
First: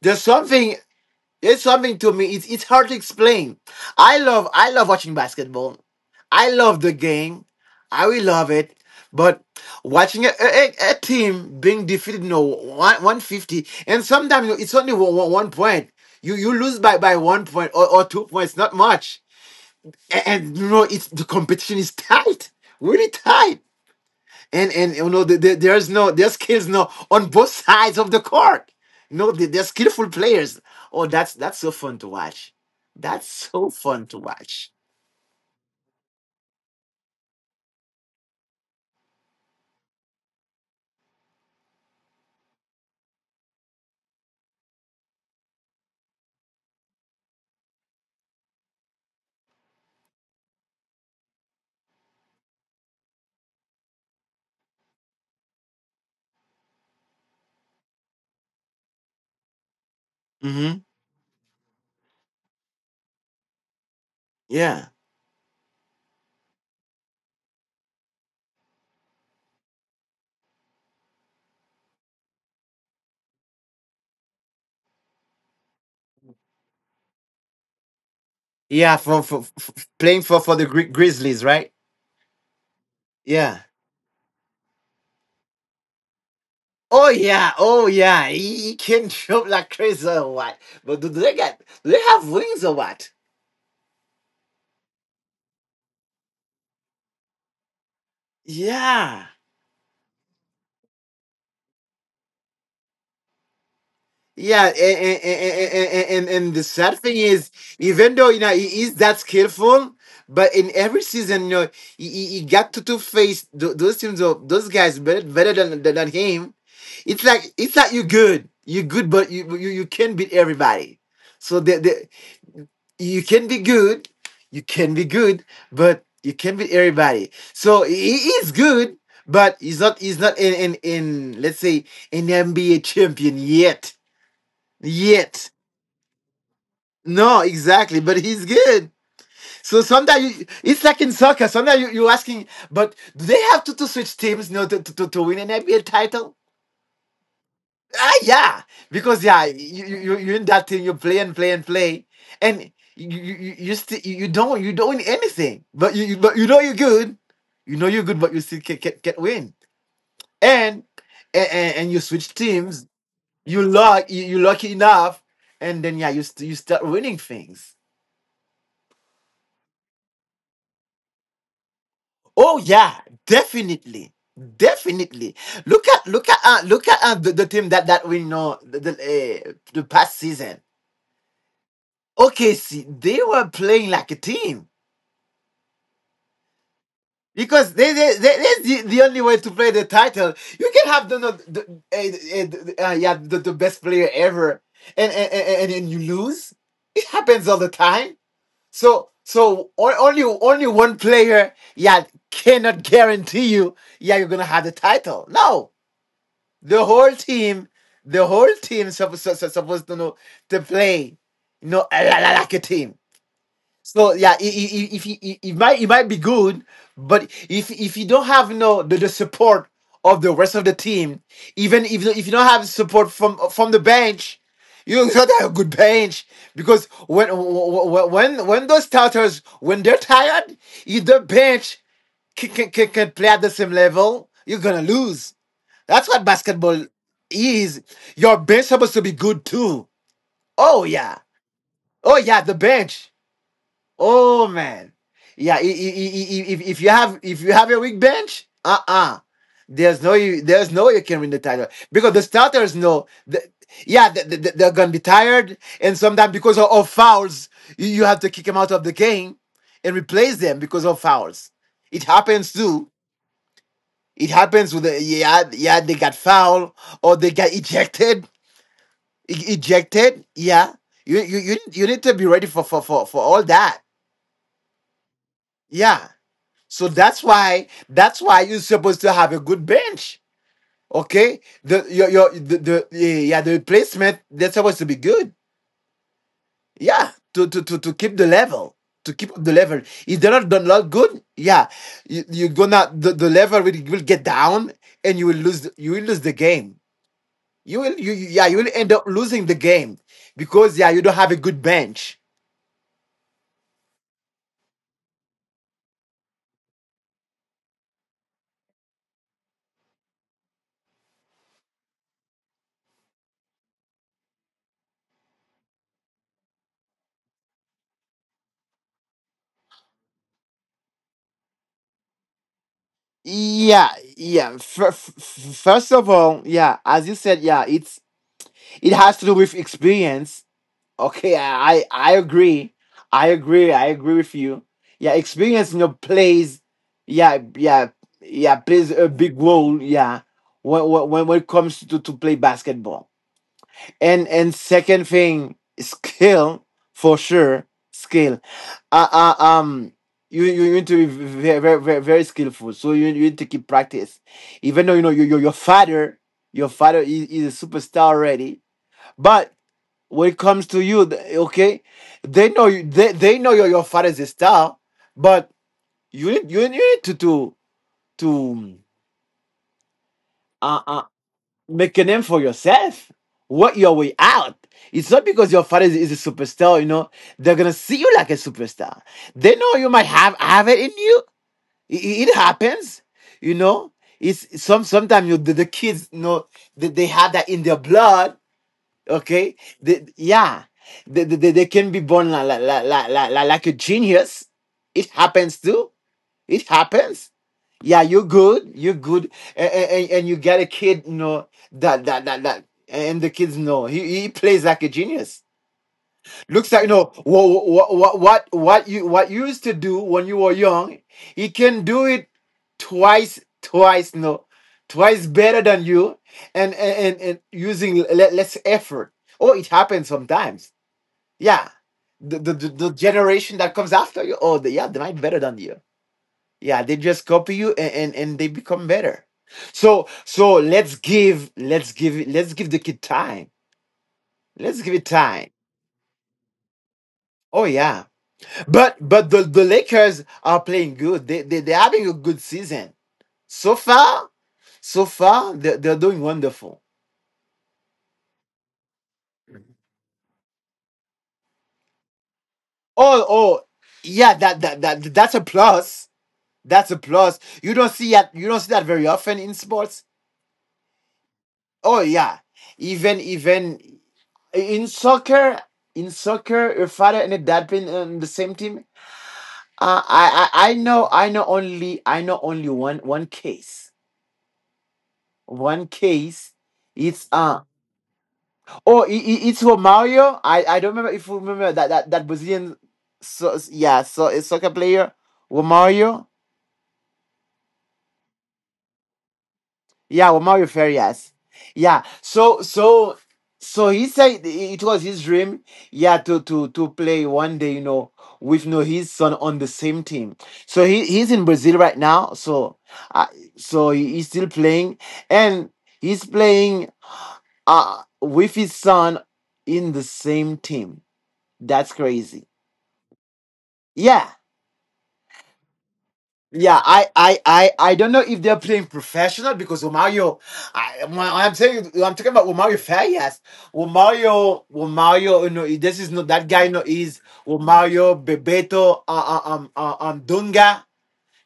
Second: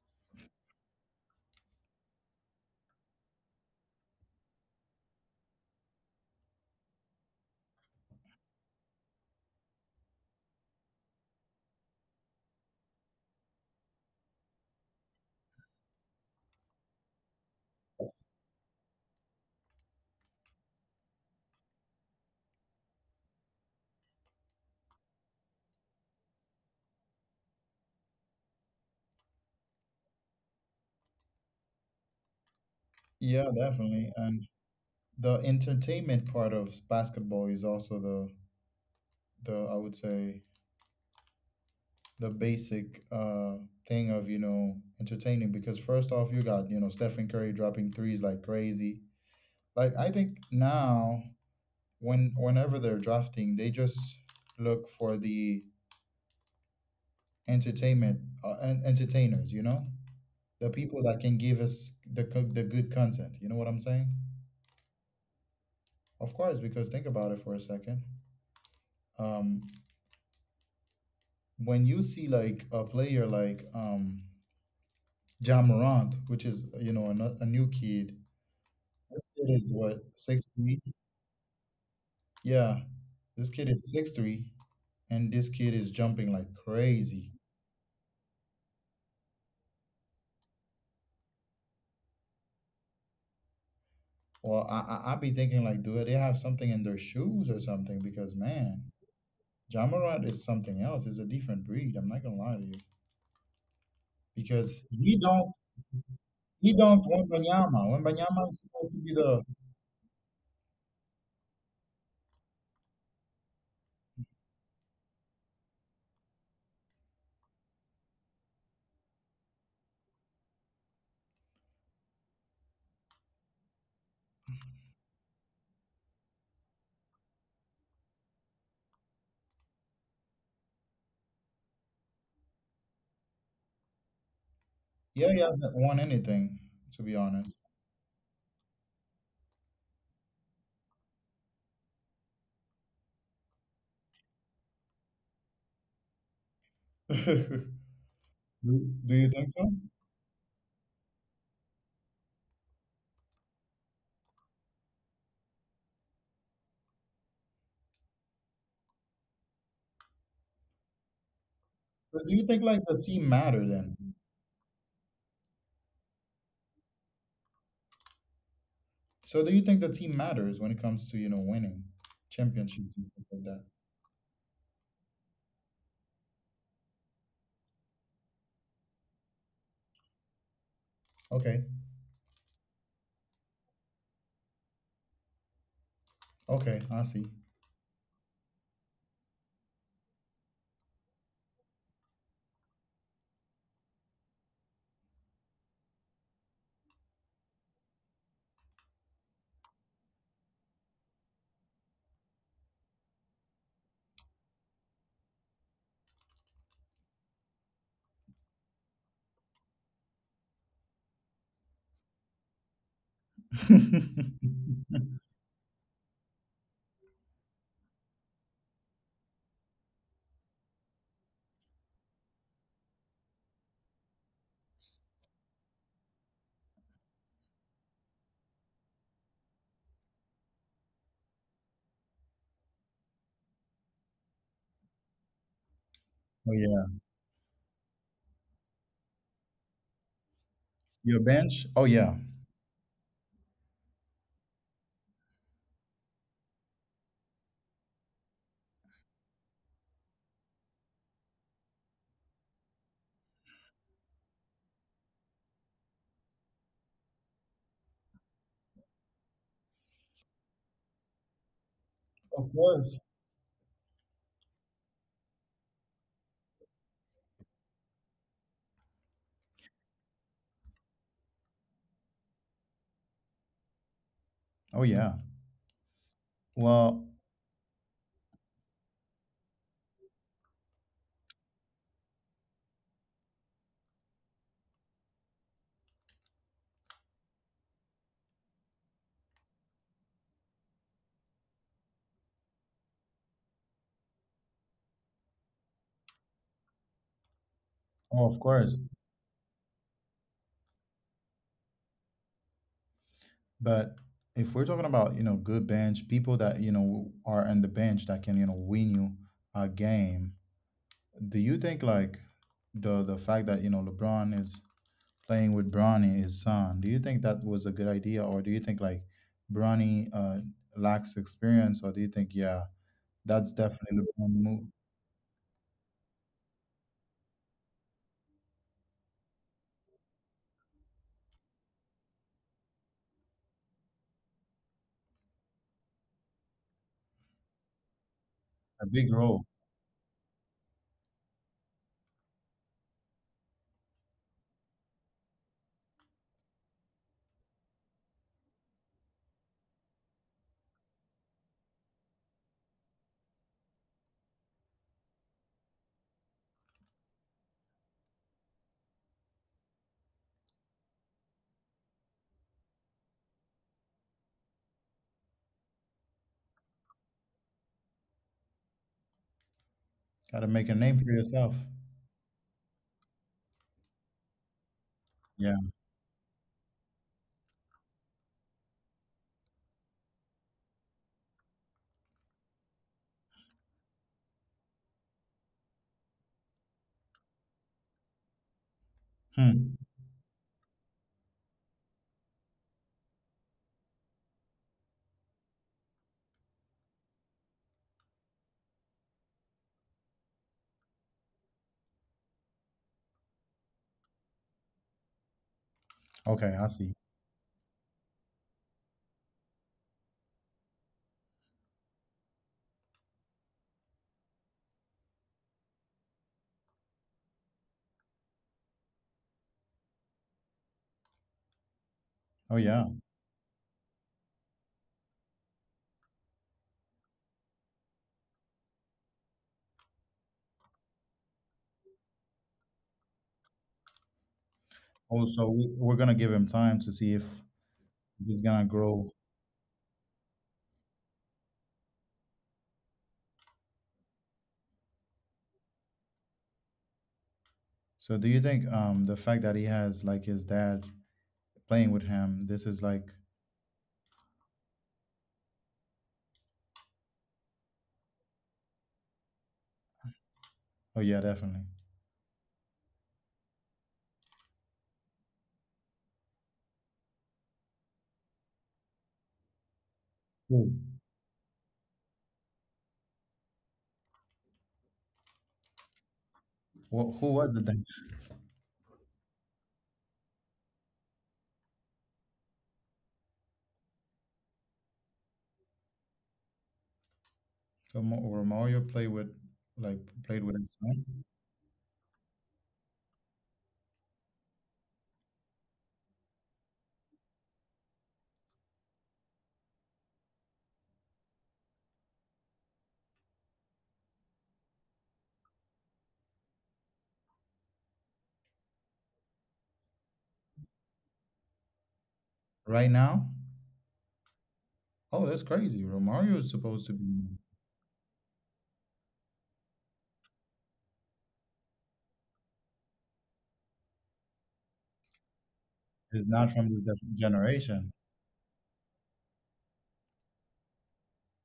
There's something. It's something to me. It's hard to explain. I love watching basketball. I love the game. I will love it. But watching a team being defeated, you know, 150, and sometimes you know, it's only one point. You lose by 1 point or 2 points, not much. And, you know, it's the competition is tight, really tight. And you know there's no there's skills no on both sides of the court. You know they're skillful players. Oh, that's so fun to watch. That's yeah, so fun definitely. to And watch. the entertainment part of basketball is also the, I would say, the basic thing of, entertaining, because first off, you got, Stephen Curry dropping threes like crazy. Like, I think now whenever they're drafting, they just look for the entertainers, the Mm-hmm. people that can give us the good content. You know what I'm saying? Yeah, Of course, because think about it for a second. Um, when you see like a player like, Ja Morant, which is, a new kid, yeah, for, this kid is what, playing six for the three? Grizzlies, right? Yeah, this Yeah. kid is 6'3", and this kid is jumping like Oh crazy. yeah, oh yeah, he can jump like crazy or what? But do they have wings or what? Well, I be thinking like, do they have something in their shoes or something? Because man, Yeah. John Morant is something else. It's a different breed. I'm not gonna lie to you. Yeah, Because and, the he sad don't thing want is, Banyama. When even though you know Banyama is he is supposed to be that the, skillful, but in every season, you know, he got to face those teams of those guys better than, than him. It's like you're good, but you can not beat everybody. So the you can be good, you can be good, but you can not beat everybody. So he is good, but he's not in let's say an NBA champion yet yeah, he yet. hasn't won anything, to be No, honest. exactly. But he's good. So sometimes it's like in soccer. Sometimes you're asking, but do they have to switch teams, you know, to win an NBA title? Ah, yeah. Do, do Because you yeah, think so? Are in that team. You play and play and play, and still you don't win anything. But but you know you're good. You know you're good, but you still can can win. And, and you But switch do you think like teams. the team You matter then? luck you you lucky enough, and then yeah, you start winning things. So do you think the team matters when it comes to, winning Oh yeah, championships and stuff like that? definitely, definitely. Look at the team that we know the past season. Okay. Okay, see, they were playing like a team Okay, I see. because they that's the only way to play the title. You can have the best player ever, and and you lose. It happens all the time. So only one player yeah cannot guarantee you yeah you're gonna have the title. No, the whole team, the whole team supposed to know to play, you know, like a team. So yeah, I- if you- it might be good, but if you don't have you know, the support of the rest of the team, even if you don't have support from the bench, you don't have a good bench because when those starters when they're tired, if the bench can can play at the same level, you're gonna lose. That's what Oh basketball yeah. is. Your bench supposed to be good too. Oh yeah. Your bench? Oh Oh yeah. yeah, the bench. Oh man. Yeah, if you have a weak bench, uh-uh. There's no you can win the title. Because the starters know yeah, they're gonna be tired, and sometimes because of fouls, you have to kick them out of the game and replace them because of fouls. It Of happens too. course. It happens with the. Yeah, yeah, they got foul or they got ejected. Ejected, yeah. You you need to be ready for all that, Oh yeah. yeah. So Well, that's why you're supposed to have a good bench. Okay, the yeah, yeah, the replacement, they're supposed to be good, yeah, to keep the level, to keep up the level. If they're not good, yeah, you're gonna, the level will get down and you will you will lose the game. You will you oh, you- of Yeah, you will course. end up losing the game, because, yeah, you don't have a good bench. But if we're talking about, good bench, people that, are on the bench that can, win you a game, do you think like the fact that, LeBron is playing with Bronny, his son, do you think that was a good idea or do you think like Bronny lacks experience or do you think yeah, that's Yeah, definitely LeBron yeah. move First of all, yeah, as you said, yeah, it's, it has to do with experience. Okay, I agree, I agree, I agree with you. Yeah, experience, you know, plays, yeah, yeah, yeah, a plays a big big role. role. Yeah, when it comes to play basketball. And second thing, skill. For sure, skill. uh, uh, um you need to be very skillful. So you need to keep practice even though, you know, your your father, your father is a superstar already. But when it comes to you, okay, they know you, they know your father is a star. But you need, you need to to Gotta make a uh, name uh, for yourself. make a name for yourself. Work your way out. It's not because Yeah. your father is a superstar, you know, they're gonna see you like a superstar. They know you might have it in you. It happens, you know. It's sometimes you, the kids, you know, they have that in their blood. Okay, Hmm. they, yeah, they, they can be born like a genius. It happens too, it happens. Yeah, you're good. You're good, and, and you get a kid, you know, and the kids know he plays like a genius. Okay, I Looks like, you see. know, what you used to do when you were young. He can do it, twice, twice, no, twice better than you, and and using less effort. Oh, it happens sometimes. Yeah, the Oh yeah. the generation that comes after you, oh, they, yeah, they might be better than you. Yeah, they just copy you and, and they become better. So let's give the kid time. Let's give it time. Also, we're gonna give him time to see Oh yeah. if he's gonna But grow. The Lakers are playing good. They, they're having a good season. So far, so far they're doing wonderful. So, do you think the fact that he has like his dad playing with him, this is like, Oh yeah, that, that's a plus. That's a plus. You don't see that, you don't see that very often in sports. oh yeah, definitely. Oh yeah, even, even in soccer, in soccer, your father and your dad been on the same team. Uh, I, Who? I know, I know only, I know only one case, one case. It's, Who was uh, it then? oh, it's Romario. I don't remember if you remember that, that Brazilian, so yeah, so a soccer player, Romario. So, Romario played with like Yeah, played with Omar his Fair, son yes. Yeah. So, he said it was his dream, yeah, to play one day, you know, with, you know, his son on the same team. So he's in Brazil right now. So, uh, so he, he's still playing, and he's playing, uh, with his son in the same team. That's crazy. right now. Yeah. Oh, that's crazy. Romario is Yeah, supposed to be I don't know if they're playing professional, because Romario, I'm saying, I'm talking about Romario Farias. Romario, Romario, you know, this is not is that not from guy. No, this is generation. Romario, Bebeto, Dunga.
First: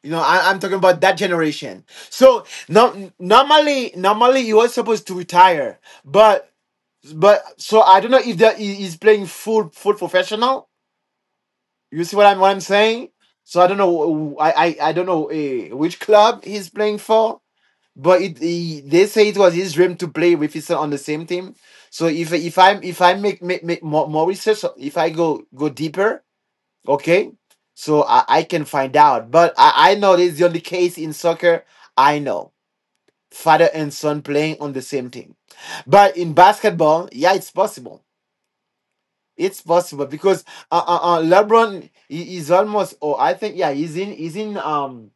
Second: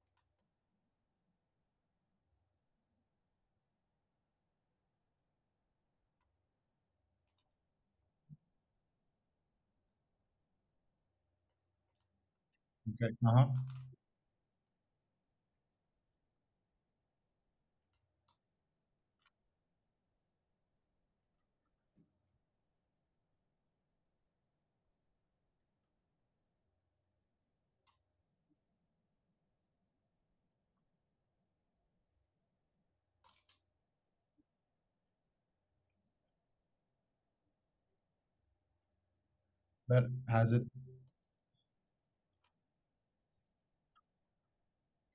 You know, I'm talking about that generation. So no, normally, normally he was supposed to retire, but but so I don't know if that he is playing full professional. You see what I'm, what I'm saying? Okay. Uh So I huh. don't know. I don't know, which club he's playing for, but it, he, they say it was his dream to play with his son on the same team. So if I make, make more, more research, so if I go deeper, okay, so I can find out. But I know this is the only case in soccer I know, father and son playing on the same team. But in basketball, yeah, it's possible. It's possible But because, has it LeBron, he is almost, oh I think, yeah, he's in,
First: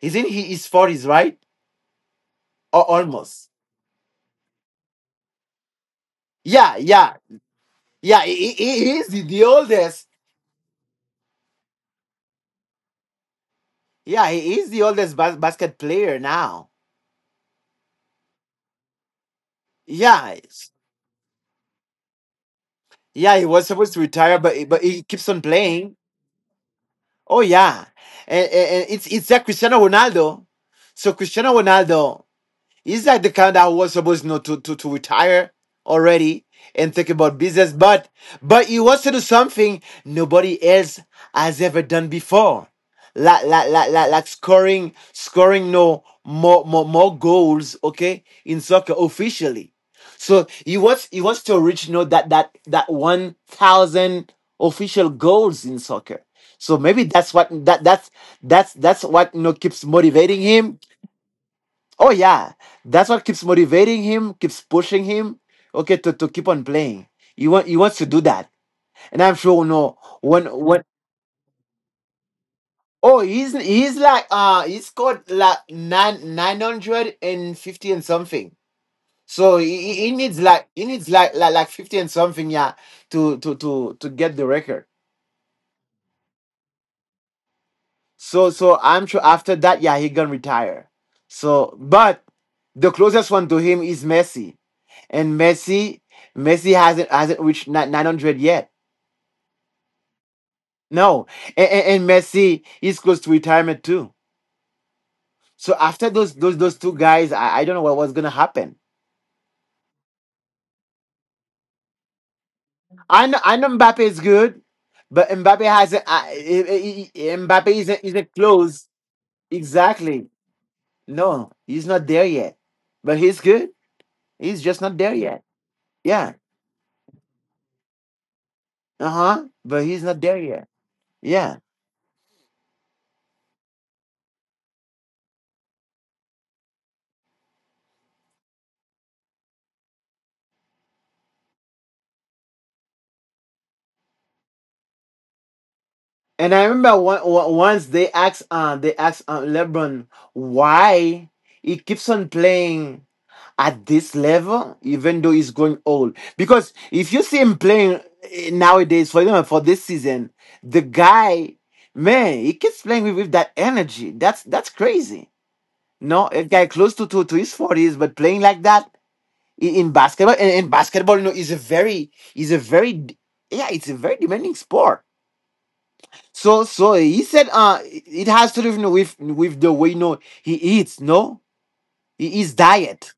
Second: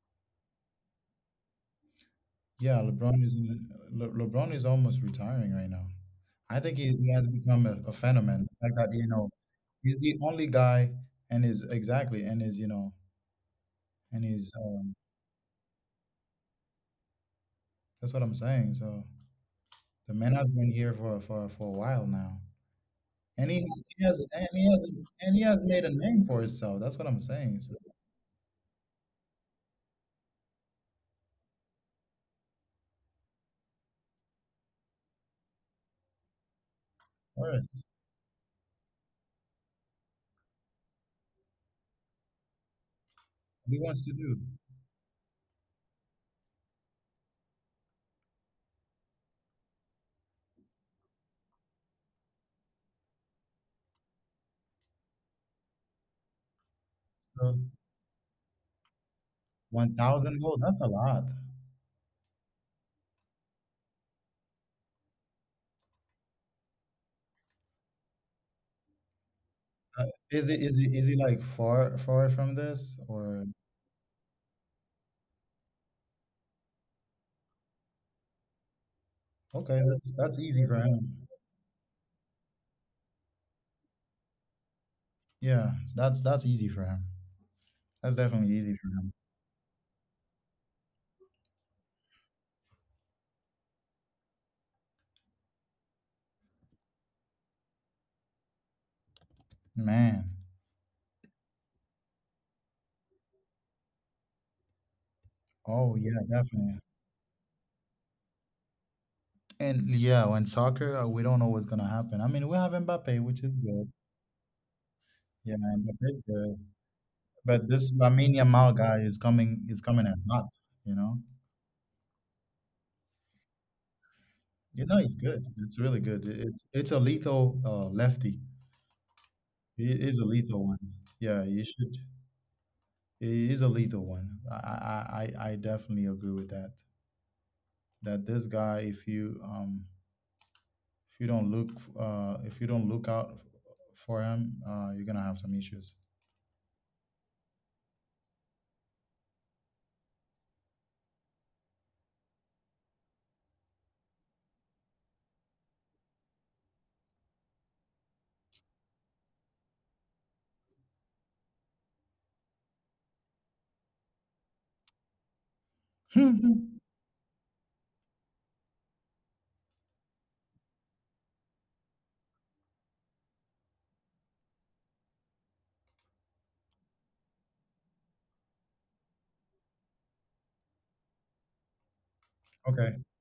he's in, he is forties, right? Yeah, Or LeBron is almost. LeBron is almost retiring right now. I yeah think he yeah has become a yeah, phenomenon. he, The fact he that you is know the he's oldest. the only guy, and is exactly and is you know and Yeah, he's he is the oldest basket player now. that's what I'm saying. So the yeah man has it's- been here for a while now, yeah, he and was supposed to he has retire, and but he but has he keeps and on he has made a playing. name for himself. That's what I'm Oh saying. So yeah, of and, and it's a Cristiano Ronaldo. So Cristiano Ronaldo, he's like the kind that was supposed, you know, to, to retire already and think about business, course, but he wants to do something nobody else has ever done before, like what he wants to do. scoring, scoring no, more goals, okay, in soccer officially. So he wants to reach, you know, that 1,000 official goals in soccer. So maybe that's what, So that's what, you know, keeps 1,000 motivating goals. him. That's a lot. Oh yeah, that's what keeps motivating him, keeps pushing him. Okay, to keep on playing. He wants to do that, and I'm sure, you know, Uh, when when. Is he like far far from this Oh, or? He's like, uh, he scored like nine hundred and fifty and something. So Okay, he that's needs easy like, for him. Like fifty and something, yeah, to to get the record. Yeah, that's easy for him. That's So definitely easy for I'm him. sure after that, yeah, he gonna retire. So but the closest one to him is Messi. And Messi, Messi hasn't reached 900 yet. Man. No, and, and Messi is close to retirement too. So Oh after yeah, those definitely. two guys, I don't know what, what's gonna happen. And yeah, when soccer, we don't know what's gonna happen. I mean, we have Mbappe, which is I know good. Mbappe is good, but Yeah, Mbappe hasn't. Mbappe's good. But Mbappe this Lamine isn't Yamal close, guy is coming in exactly. hot. You know, No, he's not there yet. But he's good. He's just you know not he's there good. yet. It's really good. Yeah. It's a lethal lefty. Uh huh. But He he's is not a there lethal yet. one. Yeah, Yeah. you should. He is a lethal one. I definitely agree with that. That this guy, if you don't look if you don't look out for him, you're gonna have some issues. And I remember one, once they asked, they asked, LeBron why he keeps on playing at this level, even though he's going old. Because if you see him playing, eh, nowadays, for example, for this season, the guy, man, he keeps playing with that energy. That's crazy. No, a okay. guy close to, to his forties, but playing like that in basketball. And basketball, you know, is a very, is a very, yeah, it's a very demanding sport. So he said, uh, it has to do with the way, you know, he eats, no? His diet.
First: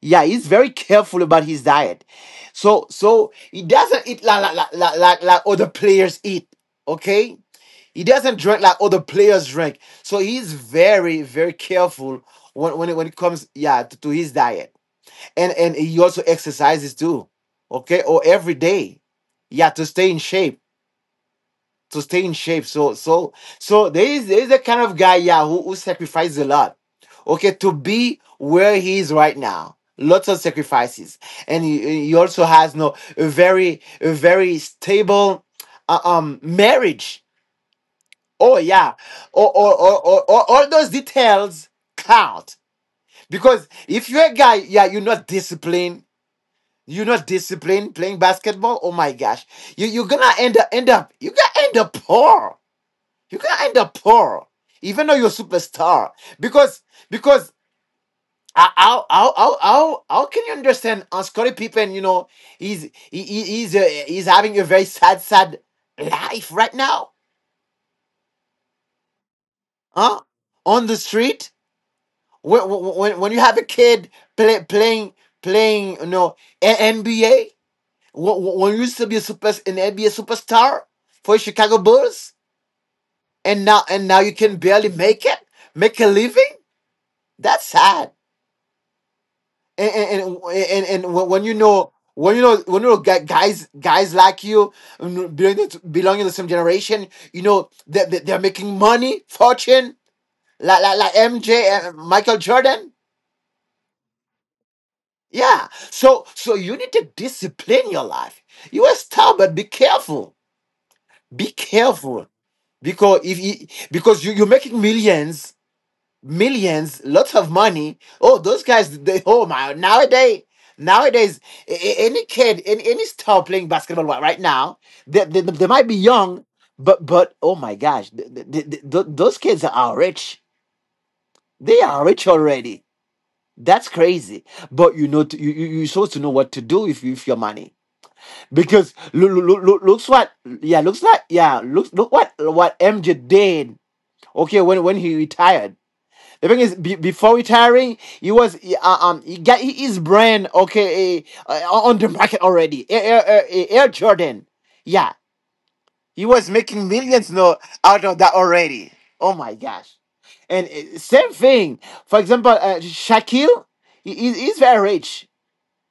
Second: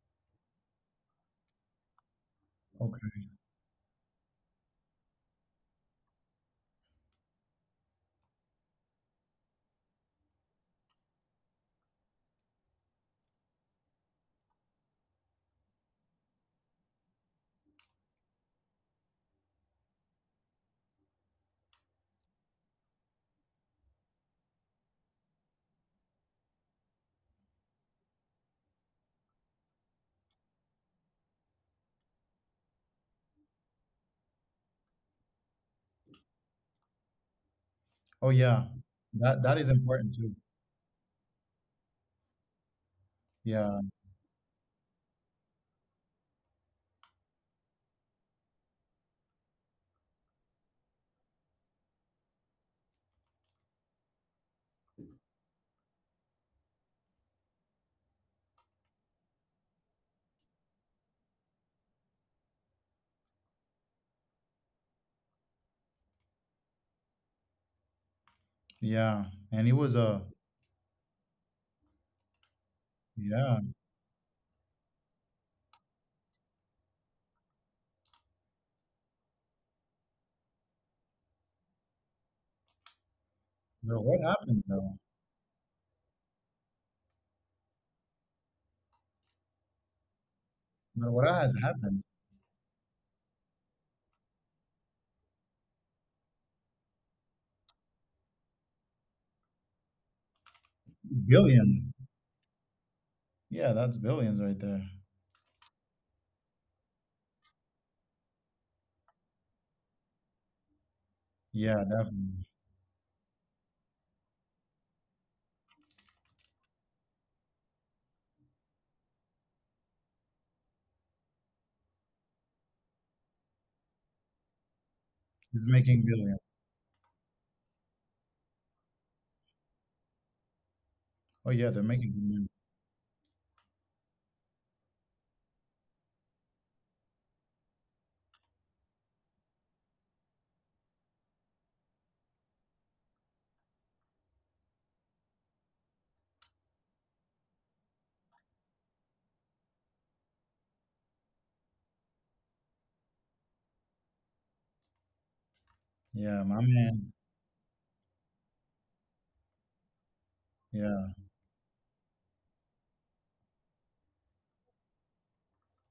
Yeah, he's very careful about his diet. So Okay. He doesn't eat like other players eat. Okay? He doesn't drink like other players drink. So he's very, very careful when, when it comes, yeah, to his diet. And he also exercises too. Okay, or every day. Yeah, to stay in shape, to stay in shape. So, there is, there is a kind of guy, yeah, who sacrifices a lot. Okay, to be where he is right now. Lots of sacrifices. And he also has, no, a very, a very stable, um, marriage. Oh Oh yeah, yeah. that Or that is important too. or all those details count. Because Yeah. if you're a guy, yeah, you're not disciplined. You're not disciplined playing basketball. Oh my gosh. You, you're gonna end up poor, you can end up poor, even though you're a superstar. Because because, how can you understand, Scottie Pippen? You know, he's, he's having a very sad, sad life right now, Yeah. And it was huh? a On the street, when, when you have yeah. a kid playing, playing, you know, NBA, when you used to be a super an NBA superstar for Chicago Bulls, and now, But and now what you can happened barely though? make it, make a living. That's sad. And But and what when, has happened? When you know, guys, guys like you, mm, belonging to, belonging to the same generation, you know that they, they're making money, fortune, like, like MJ Billions. and Michael Jordan. Yeah, that's billions right there. Yeah. So you need to discipline your life. You are star, but be careful. Be Yeah, careful, definitely. because if you, because you, you're making millions, millions, lots of money. Oh, those guys, they, oh my, nowadays, nowadays, any kid, any star playing basketball right now, they, It's they might be making young, billions. But, oh my gosh, th th th th those kids are rich. Oh yeah, They they're are making rich billions. already. That's crazy. But you know, you're supposed to know what to do, if you, with your money. Because yeah, looks like, yeah, looks, look what, MJ did. Okay, when he retired. The thing is, before retiring, he was he got his brand, okay, on the market already. Air Jordan, yeah, he Yeah, was my making man. millions, no, out of that already. Oh my gosh! And Yeah, same thing. For example, Shaquille, he's very rich.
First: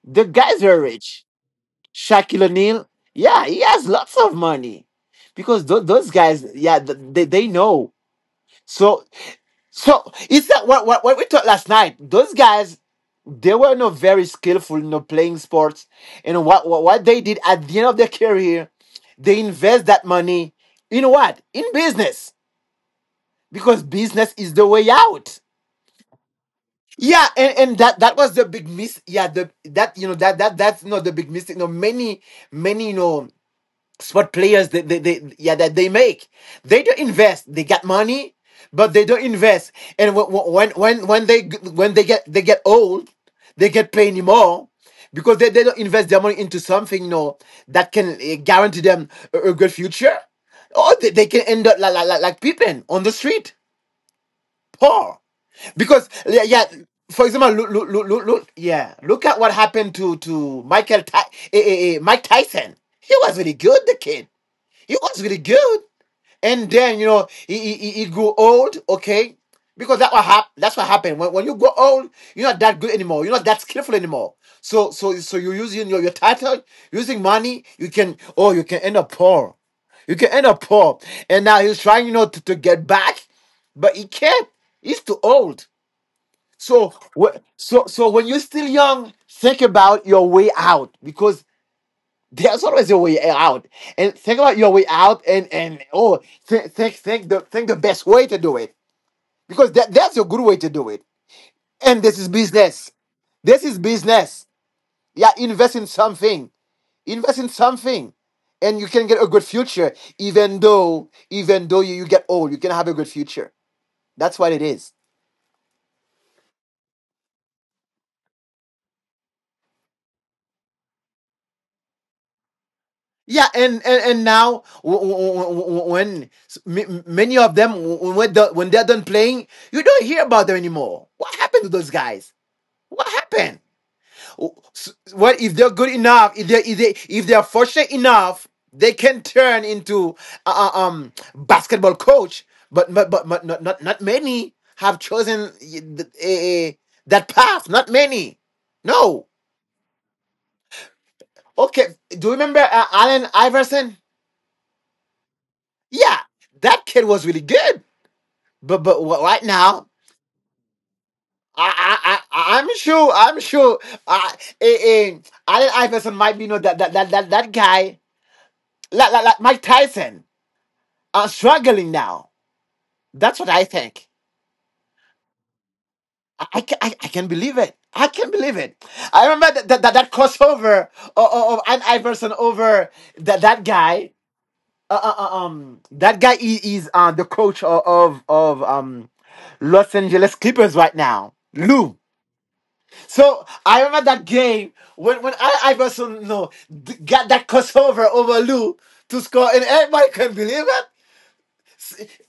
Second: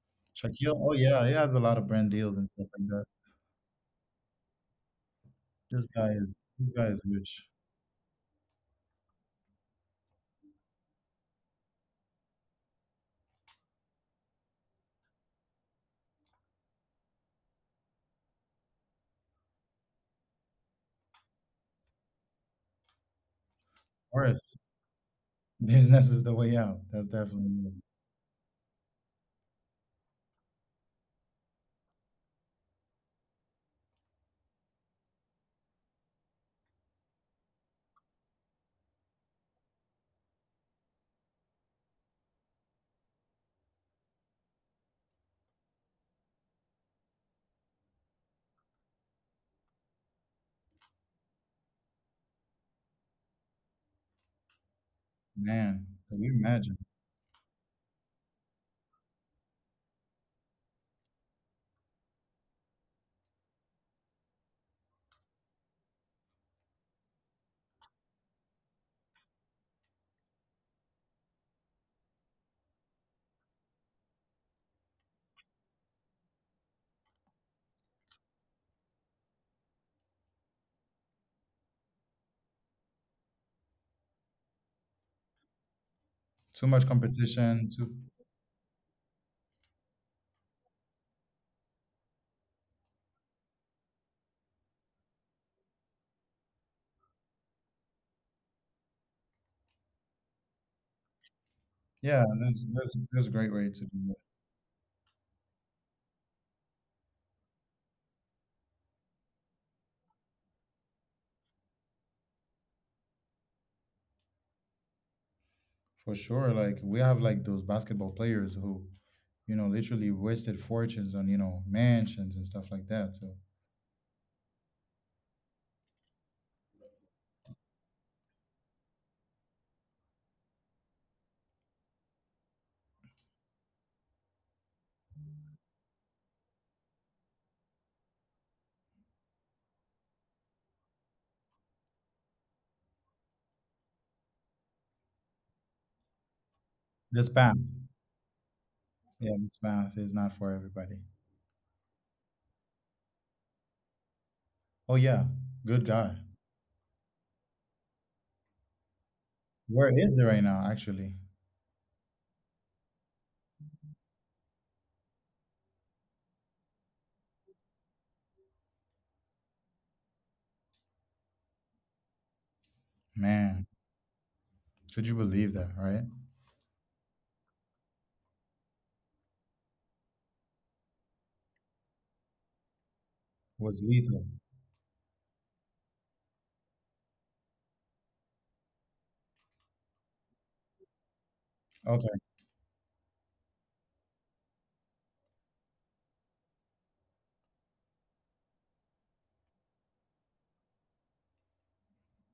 The guy's Shaquille. very Oh yeah, rich. he has a lot of brand deals Shaquille and stuff like O'Neal, that. yeah, he has lots of money because those guys, This yeah, guy th- is they rich. they know. So is that what we talked last night? Those guys, they were not very skillful in the playing sports. And what they did at the end of their career, they invest that money in what? In business. Because Or business is else the way out. business is the way out. That's Yeah, definitely it. and that was the big miss. Yeah, the that you know that that that's not the big mistake. No, many many you know spot players, they, yeah, that they make, they don't invest, they got money, but they don't invest. And when they get they get old, they get paid anymore because they don't invest their money into something, that can guarantee them a good future. Or they can end up like people on the street, poor. Man, Because can you yeah, yeah, imagine? for example look, yeah, look at what happened to Mike Tyson. He was really good, the kid, it was really good. And then, he grew old, okay? Because that's what happened. When you grow old, you're not that good anymore. You're not that skillful anymore. So you're using your title, using money, you can, you can end up poor. You can end up poor. And now he's trying, to get back, but he can't. He's too old. Too much So competition, too when you're still young, think about your way out, because there's always a way out. And think about your way out, and think the best way to do it, because that's a good way to do it. And this yeah, is business. there's a great way This to is do it. business. Yeah, invest in something. Invest in something, and you can get a good future. Even though you get old, you can have a good future. That's what it is. For sure. Like we have like those basketball players who, literally wasted fortunes on, mansions and stuff like that. So Yeah, and now, w- w- w- when s- m- many of them w- when the, when they're done playing, you don't hear about them anymore. What happened to those guys? What happened? Oh, what if they're good enough? If they if they if they're fortunate enough, they can turn into basketball coach. But not many have chosen, eh, eh, this that path. path. Not many. No. Yeah, this path is not for everybody. Okay. Do you remember Allen Iverson? Oh yeah. Good guy. Yeah, that kid was really good. But right Where now, is it right now, actually? I'm sure, I'm sure. Uh, eh, eh, Allen Iverson might be, that guy, like Mike Tyson, are struggling now. That's what Man, I think. could you believe that, right? I can believe it. I can believe it. I remember that crossover of, An Iverson over that Was guy. lethal. That guy, is, the coach of Los Angeles Clippers right now, Lou. Okay. So I remember that game when Allen Iverson, no, got that crossover over Lou to score, and everybody can believe it.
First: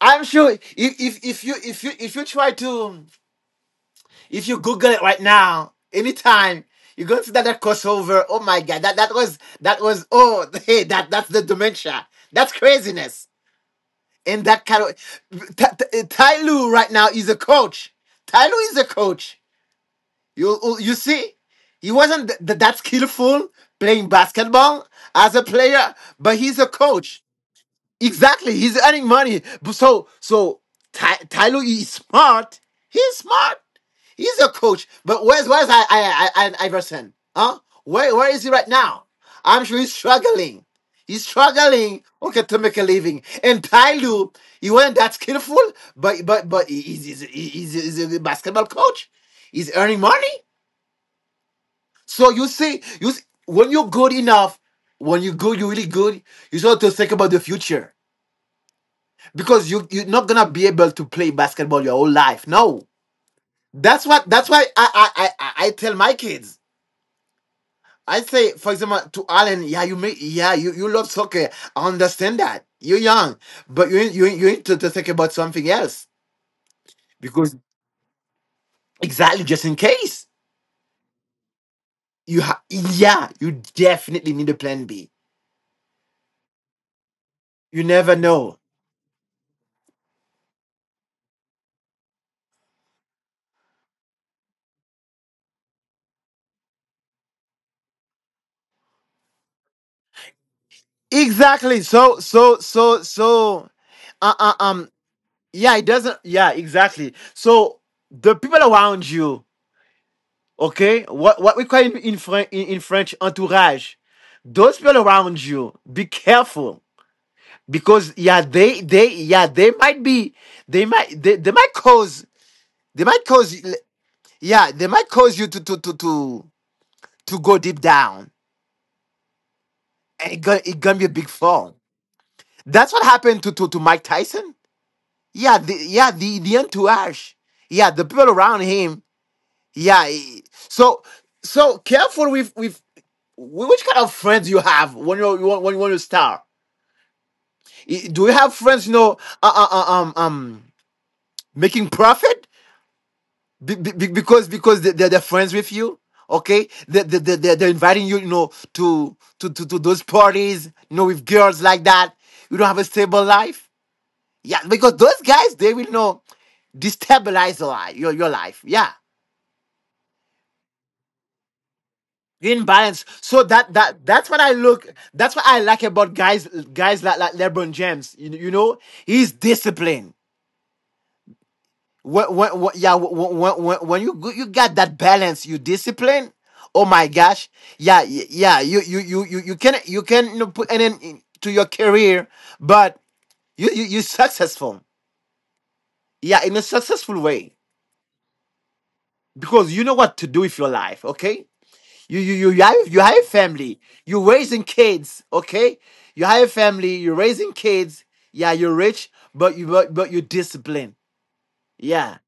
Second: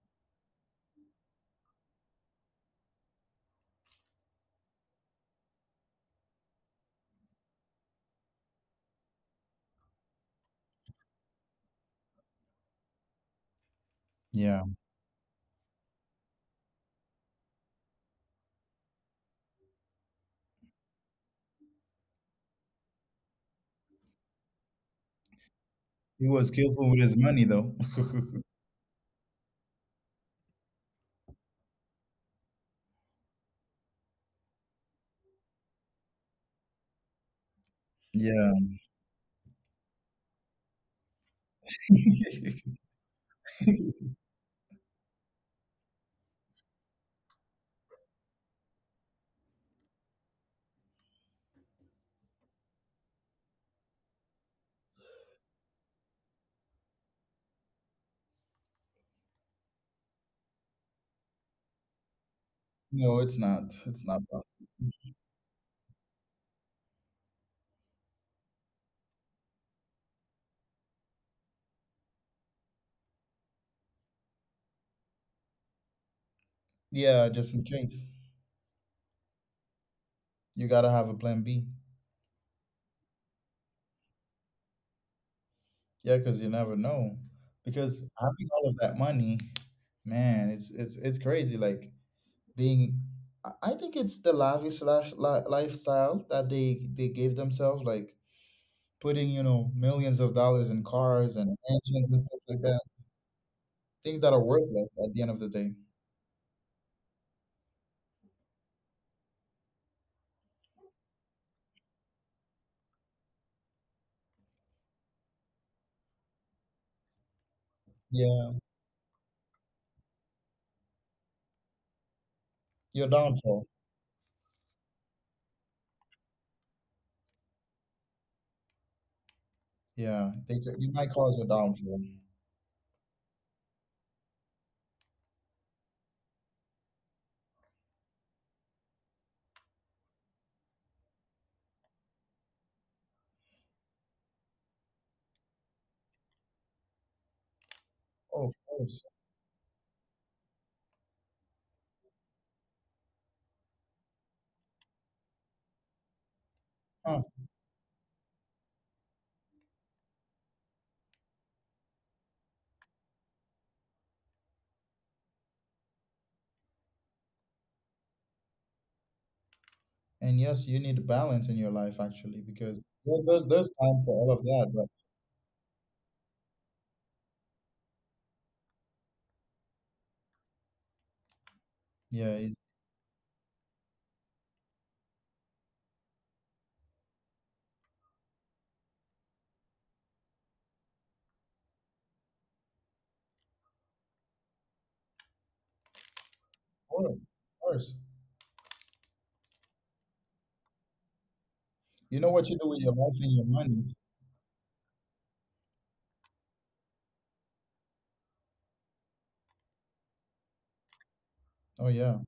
I'm sure if you try to if you Google it right now, anytime you go to that crossover, oh my god, that was, oh hey that's the dementia, that's craziness, and Yeah. that kind of Lue right now is a coach. Ty Lue is a coach. You see, he wasn't that skillful playing basketball as a player, He but was he's a skillful with his coach. money, though. Exactly, he's earning money. So Ty, Lue is smart. He's smart. He's a coach. But where's I Iverson? Huh? Where is he Yeah. right now? I'm sure he's struggling. He's struggling. Okay, to make a living. And Ty Lue, he wasn't that skillful, but he's a basketball coach. He's earning money. So you see, when you're good enough, when you're good, you're really good. You start to think about the future, because you're not gonna be able to play basketball your whole life. No, No, it's not. It's not that's why possible. I tell my kids. I say, for example, to Alan, yeah, you may, yeah, you love soccer. I understand that you're young, but you need to think about something else Yeah, just because, in case. exactly, just in case. You gotta have a plan B. You ha- yeah you definitely need a plan B. Yeah, because you never know. You Because never having know, all of that money, man, it's crazy. Like being, I think it's the lavish slash lifestyle that they gave themselves. Like putting you know millions of dollars in cars and exactly. mansions So and stuff like that. Things that uh, are uh um worthless at the end of the day. yeah, it doesn't, yeah, exactly. So the people around you, okay, what we call in, in French, entourage. Those people around you, be careful because, yeah, Yeah, they, yeah, they might be, they might cause, they your might cause downfall. yeah they might cause you to go deep down, Yeah, and they could, it you gonna be a might big cause your fall. downfall. That's what happened to to Mike Tyson. Yeah, yeah, the entourage. Yeah, the people around him. Yeah, so, careful with which kind of friends you have when you want to start? Do you Oh, have of friends, course. Uh, uh, uh, um, um, making profit, because they- are they're friends with you? Okay, Huh. They're inviting you, to those parties, with girls like that. You don't have a stable life, yeah, because those guys, they will, destabilize your li- your life, yeah. And yes, you need balance in your life actually, Green because balance. So there's time for that's all what of I that, but look. That's what I like about guys guys like LeBron James. You know, he's disciplined. yeah, it's When yeah when you got that balance, you discipline. Oh my gosh, yeah, yeah. You can, you know, put an end to your career, but you successful. Yeah, in a important, successful of way, course. because you know what to do with your life. Okay. You know what you You do have, with your you life have a and your family. money. You're raising kids, okay? You have a family. You're raising kids. Yeah, you're rich, but but you're disciplined. Oh yeah, Yeah,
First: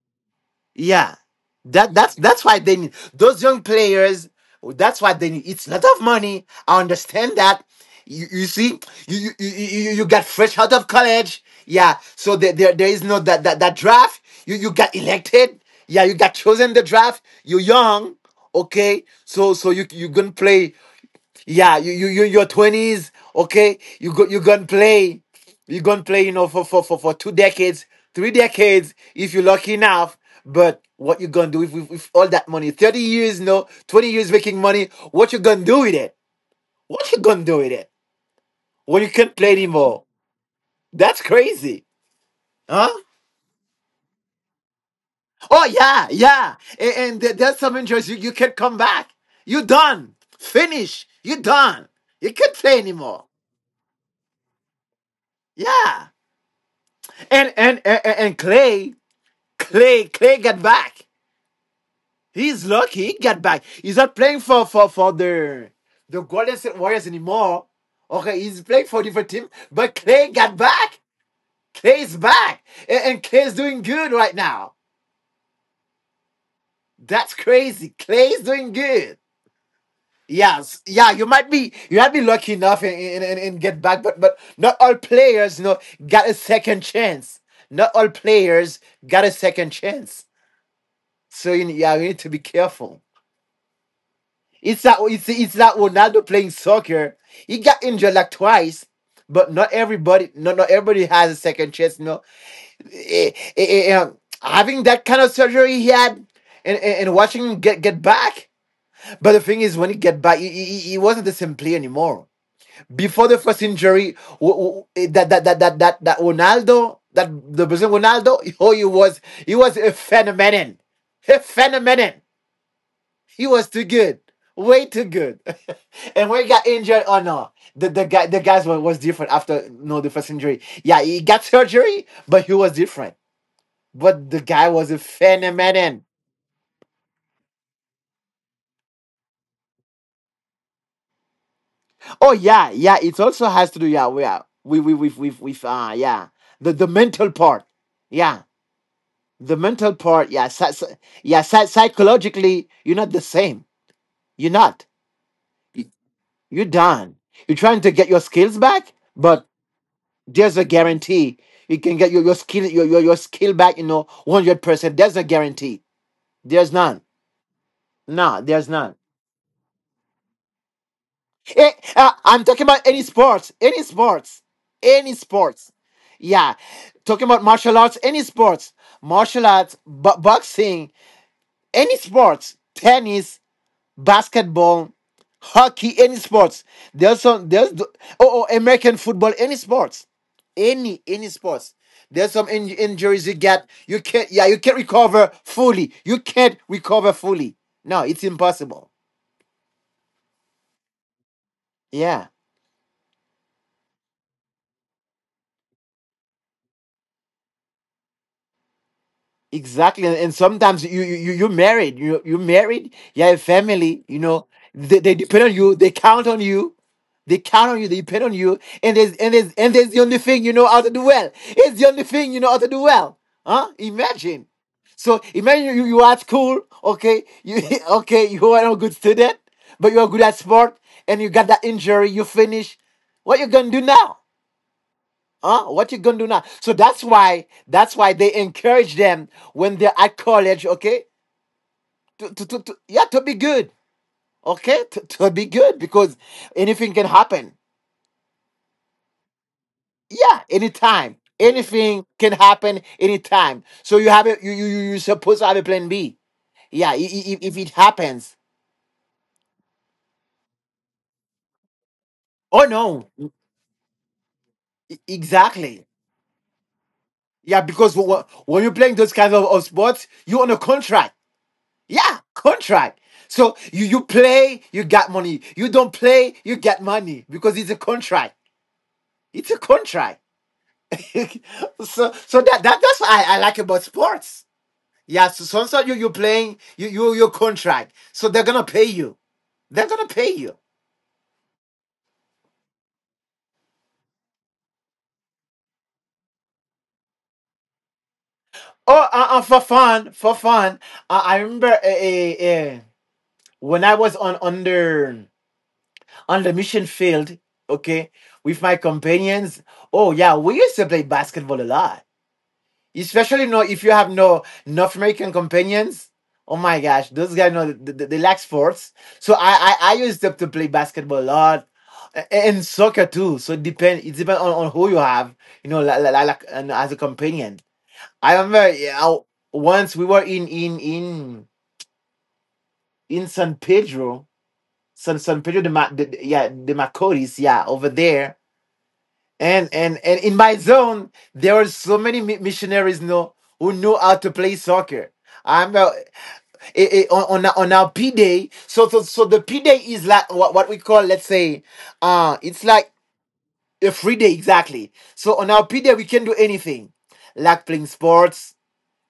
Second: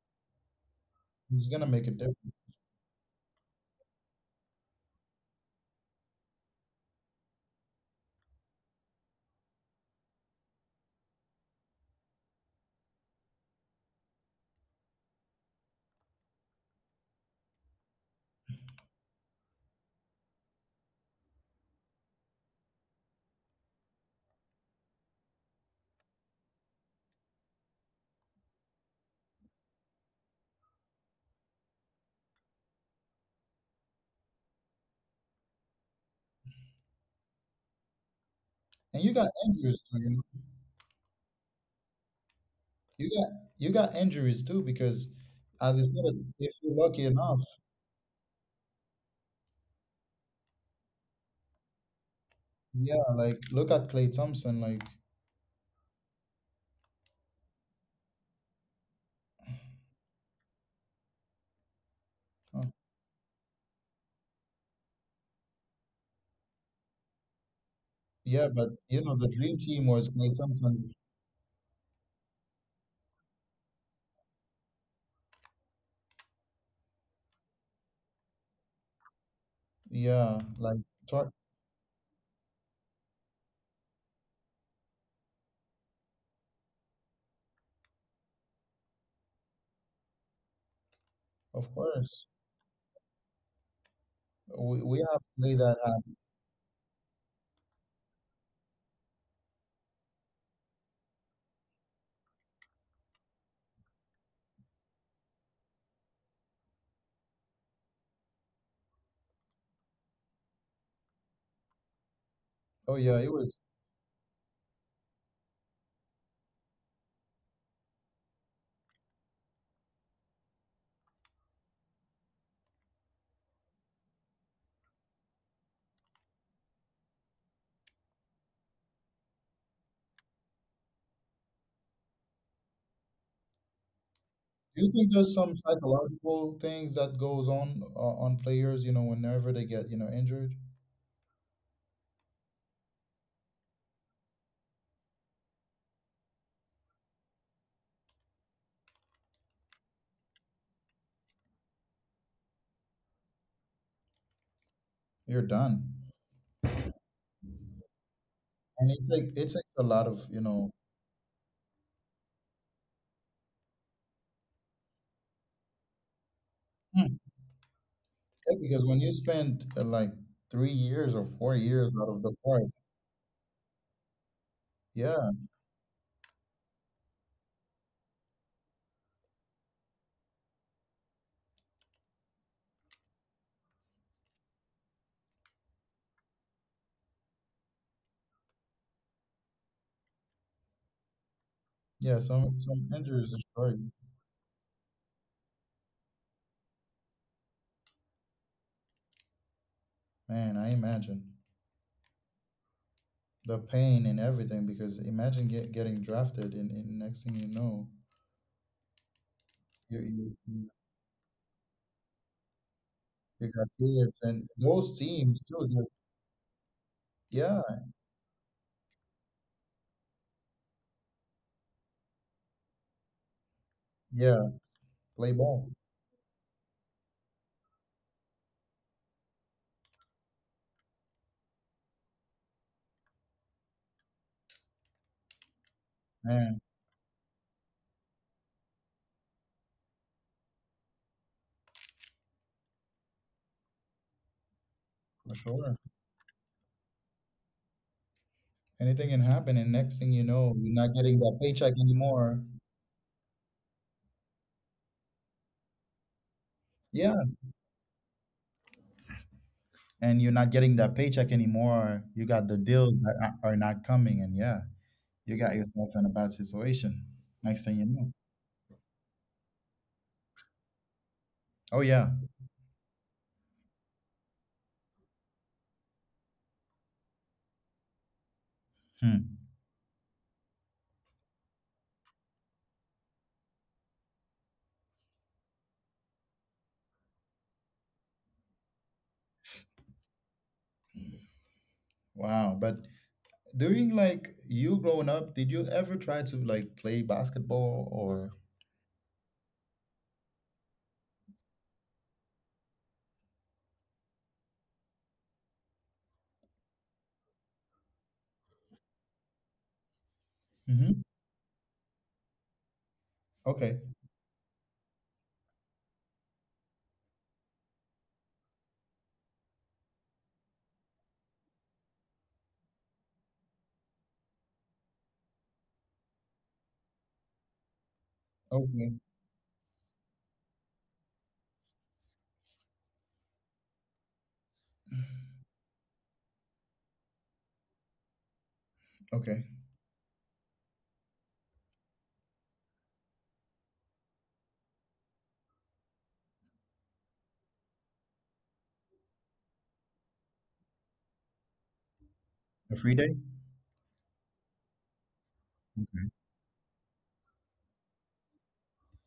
yeah. it's gonna make a That's difference. Why they need those young players. That's why they need. It's a lot of money. I understand that. You see, you got fresh out of college. Yeah, so there is no that draft. You got elected. Yeah, you got chosen the draft. You're young, okay, so you gonna play, yeah, your twenties, okay? You gonna play, for 2 decades, 3 decades, if you're lucky enough. But what you gonna do with, with all that money? 30 years, no, 20 years making money. What you gonna do with it? What you gonna do with it when And you you got can't play injuries too, anymore? you know. That's crazy, huh? You got you got injuries too because, Oh as you yeah, said, if yeah. you're And, lucky enough, there's some injuries you, can't come back. You done, finish. You done. You can't play yeah, anymore. like look at Clay Thompson, like Yeah. And Clay got back. huh, He's lucky he got back. He's not playing for the Golden State Warriors anymore. Okay, yeah, he's but playing you for a know the different team. dream team But was Clay Clay got Thompson. back. Clay's back, and, Clay's doing good right now. That's crazy. Clay's doing good. Yeah, like Yes, yeah, tor- you might be lucky enough, and, get back, but not all players, got a second chance. Not all players got a second chance. So you, of yeah, we need course. to be careful. It's that We have to lay that out. Ronaldo playing soccer. He got injured like twice, but not everybody has a second chance. No, having that kind of surgery he had, and, watching him get back. But the thing is, when he get back, he wasn't the same player anymore. Oh yeah, Before it the was. first injury, that Ronaldo, that the Brazilian Ronaldo, oh, he was a phenomenon, a phenomenon. He was too good. Way too good. And when he got injured, oh no. The guys was different after you no know, the first injury. Yeah, he got surgery, but he was different. But the guy Do was you a think there's some phenomenon. psychological things that goes on players? You know, whenever they get you know injured, Oh yeah, yeah, it also has to do, yeah, we are we with yeah. The mental part. Yeah. The mental part, yeah, yeah, psychologically, you're not the same. You're not. you're done, You're done. You're trying to get your skills and back, it take but. it takes a lot of you There's a know. guarantee. You can get your skill back, you know, 100%. There's a guarantee. There's none. Hmm. Nah, Yeah, there's because none. when you spend like 3 years or four Eh, years out of the I'm talking park, about any sports. Any sports. Any yeah, sports. Yeah. Talking about martial arts, any sports. Martial arts, boxing, any sports. Tennis, basketball, hockey, any sports. There's some there's the- oh, oh American football, any sports, any sports. yeah, There's some some injuries you injuries are get. starting. You can't recover fully. You can't recover fully. No, it's impossible. Man, I imagine Yeah. the pain and everything because imagine getting drafted and next thing you know, Exactly, and you you sometimes you're married. You're married. You have a you got family. You kids know and those they depend teams on you. too. They count on you. They Yeah, count on you. They depend on you. And there's the only thing you know how to do well. It's the only thing you know how to do well. Huh? Imagine. yeah, So play ball. imagine you, you are at school. Okay, you okay you are not a good student, but you are good at sport, and you got that injury. You finish. What you gonna do now? Huh? What you gonna do now? Man. So that's why they encourage them when they're at college, okay? To be good. Okay? To For be sure. good because anything can happen. Anything can happen, and next thing you Yeah, know, you're not anytime. getting that paycheck Anything can anymore. happen anytime. So you have a you're supposed to have a plan B. Yeah, Yeah, if it happens. and you're not getting that paycheck anymore. You got the Oh deals no. that are not coming, and yeah, you got Exactly. yourself in a bad situation. Yeah, Next thing you because know. When you're playing those kinds of sports, you're on a contract. Oh yeah. Yeah, contract. So you play, you got money. You don't play, you get money because it's a contract. It's Hmm. a contract. so so that's what I like about sports. Yeah, so sometimes you playing, you your contract. So they're gonna pay you. They're gonna pay you. Wow. But during like you growing up, did you ever try to like play basketball or? Oh, for fun, for fun. I remember uh, when I was on under on the mission field. Okay, with my companions. Oh yeah, we used to play Hmm. basketball a lot. Especially no, Okay. if you have no North American companions. Oh my gosh, those guys know they lack sports. So I I used to play basketball a lot and soccer too. So it depends on who you have, you know, like and as a companion. I remember Okay. yeah, once we were in San Pedro, San Pedro de Ma, de, de- yeah, de Macorís, yeah, over there. Okay. And in my zone, there were so many missionaries know who know how to play soccer. I'm on our P day. So the P day is like what we call, let's say, it's A like free day. a free day exactly. So on our P day we Okay. can do anything, like playing sports,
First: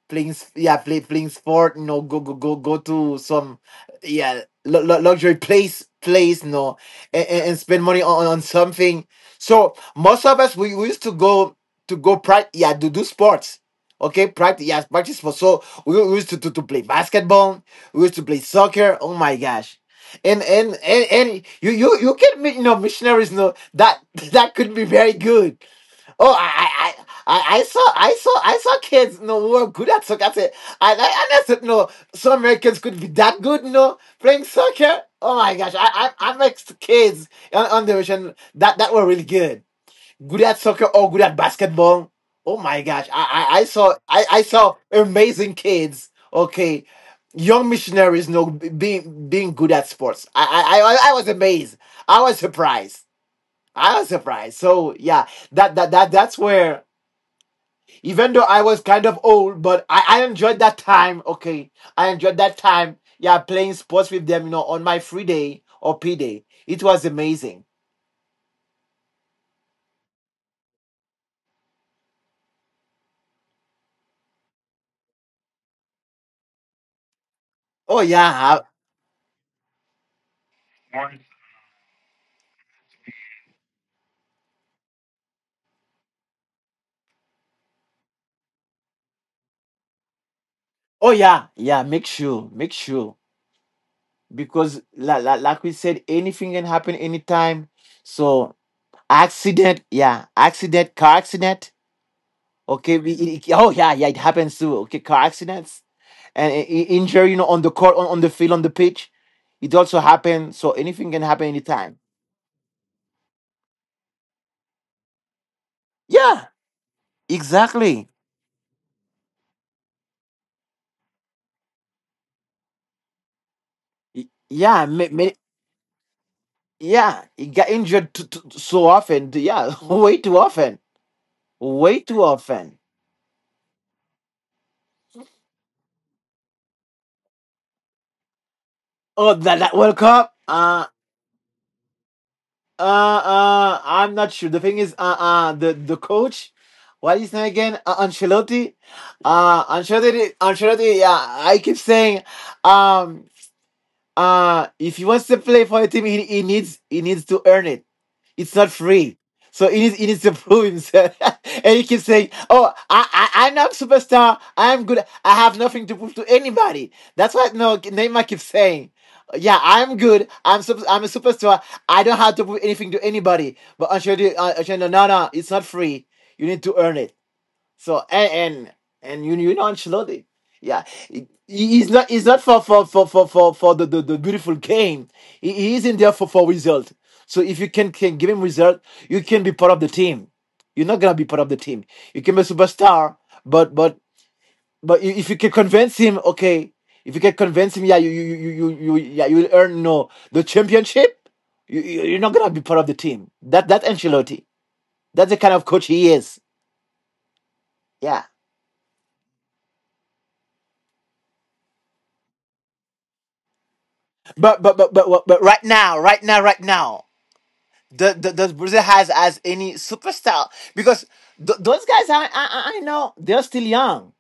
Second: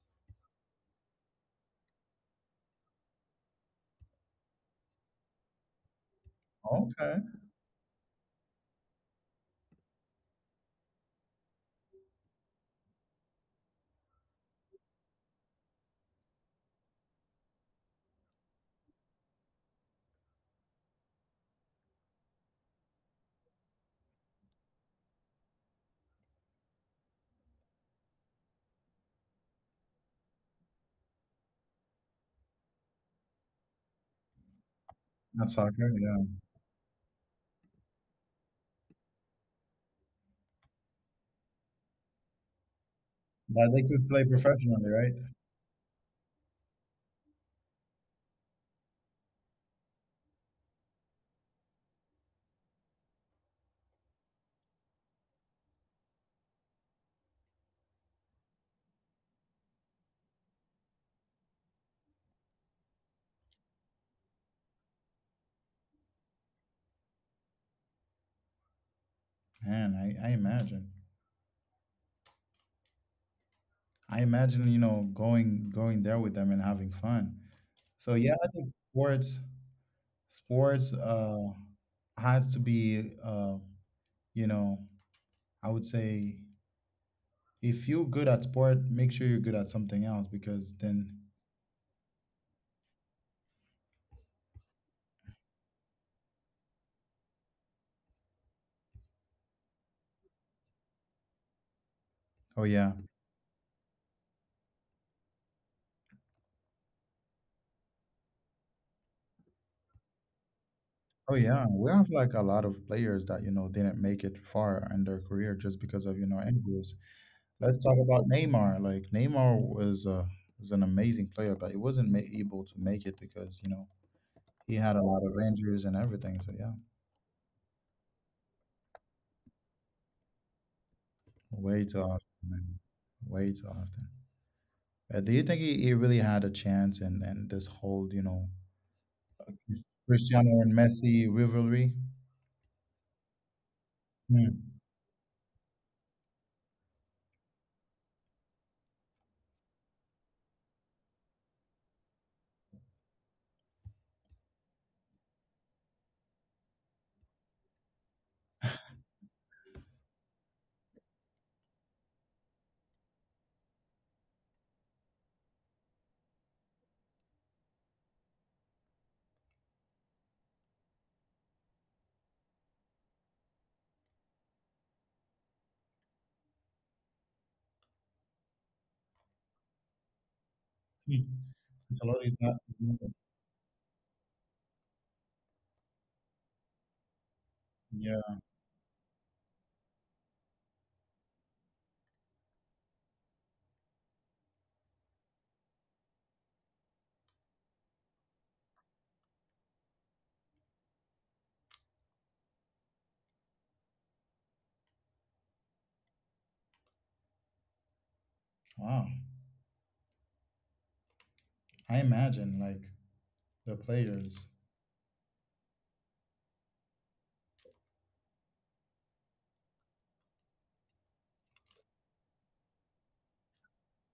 playing s- yeah play, playing sport you know go to some yeah luxury place you know, Okay. and spend money on something. So most of us we used to go practice yeah to do sports. Okay, practice yeah practice sports. So we used to play basketball. We used to play soccer, oh my gosh. And and, you can meet you know missionaries you know that that could be very good. Oh, I saw kids. No, who were good at soccer. I said, I said, no, some Americans could be that good. No, playing soccer. Oh Not my gosh, soccer. Yeah. I met kids on the ocean that that were really good, good at soccer or good at basketball. Oh my gosh, I That they saw, could play I saw professionally, right? amazing kids. Okay, young missionaries. No, being good at sports. I was amazed. I was surprised. I was surprised. So yeah, that's where even though I was kind of old, but I enjoyed that time. Okay, I enjoyed that time. Yeah, playing sports with them. You know, on my free day or P day, it was amazing. Man, I imagine. I imagine, you know, going going there with them and having fun. Oh So yeah, yeah, I I- think sports sports has to be you know, I would say if you're good at sport, make sure you're good at something else because oh then yeah, yeah. Make sure, because like we said, anything can happen anytime. So accident, yeah, accident, car accident. oh yeah. Okay, oh yeah, yeah, it happens too. Okay, car accidents and injury, you know, on the court, on the field, on the pitch. It also happens. So anything can Oh happen yeah, we anytime. have like a lot of players that you know didn't make it far in their career just because of you know Yeah, injuries. Let's talk exactly. about Neymar. Like Neymar was a was an amazing player, but he wasn't able to make it because you know Y- he Yeah, had a ma- lot ma- of injuries and everything. So yeah, yeah, he got injured so often. Yeah, way too often, way way too too often, man. often. Way too often. Do you think he really had a chance in this whole you know Oh, that that World Cup. Cristiano and Messi rivalry? I'm not sure. The Hmm. thing is, the coach, what is his name again? Ancelotti. Ancelotti. Ancelotti. Yeah, I keep saying, um, if he wants to play for a team he needs to earn it. It's not free. So he needs to prove himself. And he keeps saying oh I I'm not superstar, I'm good. I have nothing to prove to anybody, that's what no Neymar keeps saying. Yeah, I'm good, I'm a superstar, I don't have to prove anything to anybody. But Ancelotti, Ancelotti, no no no, it's not free, you need to earn it. So and you know Ancelotti, yeah, Hmm. He's Ancelotti's not not. for the beautiful game. He is in there for result. So if you can give Yeah. him result, you can be part of the team. You're not gonna be part of the team. You can be a superstar, but but if you can convince him, okay. If you can convince him, yeah, you yeah, you will earn no the championship. You're not gonna be part of the team. That that Ancelotti. That's the kind of coach he is. Yeah. Wow. I imagine like the players. But right now, right now, does Brazil has as any superstar? Because those guys, I I know they're still young.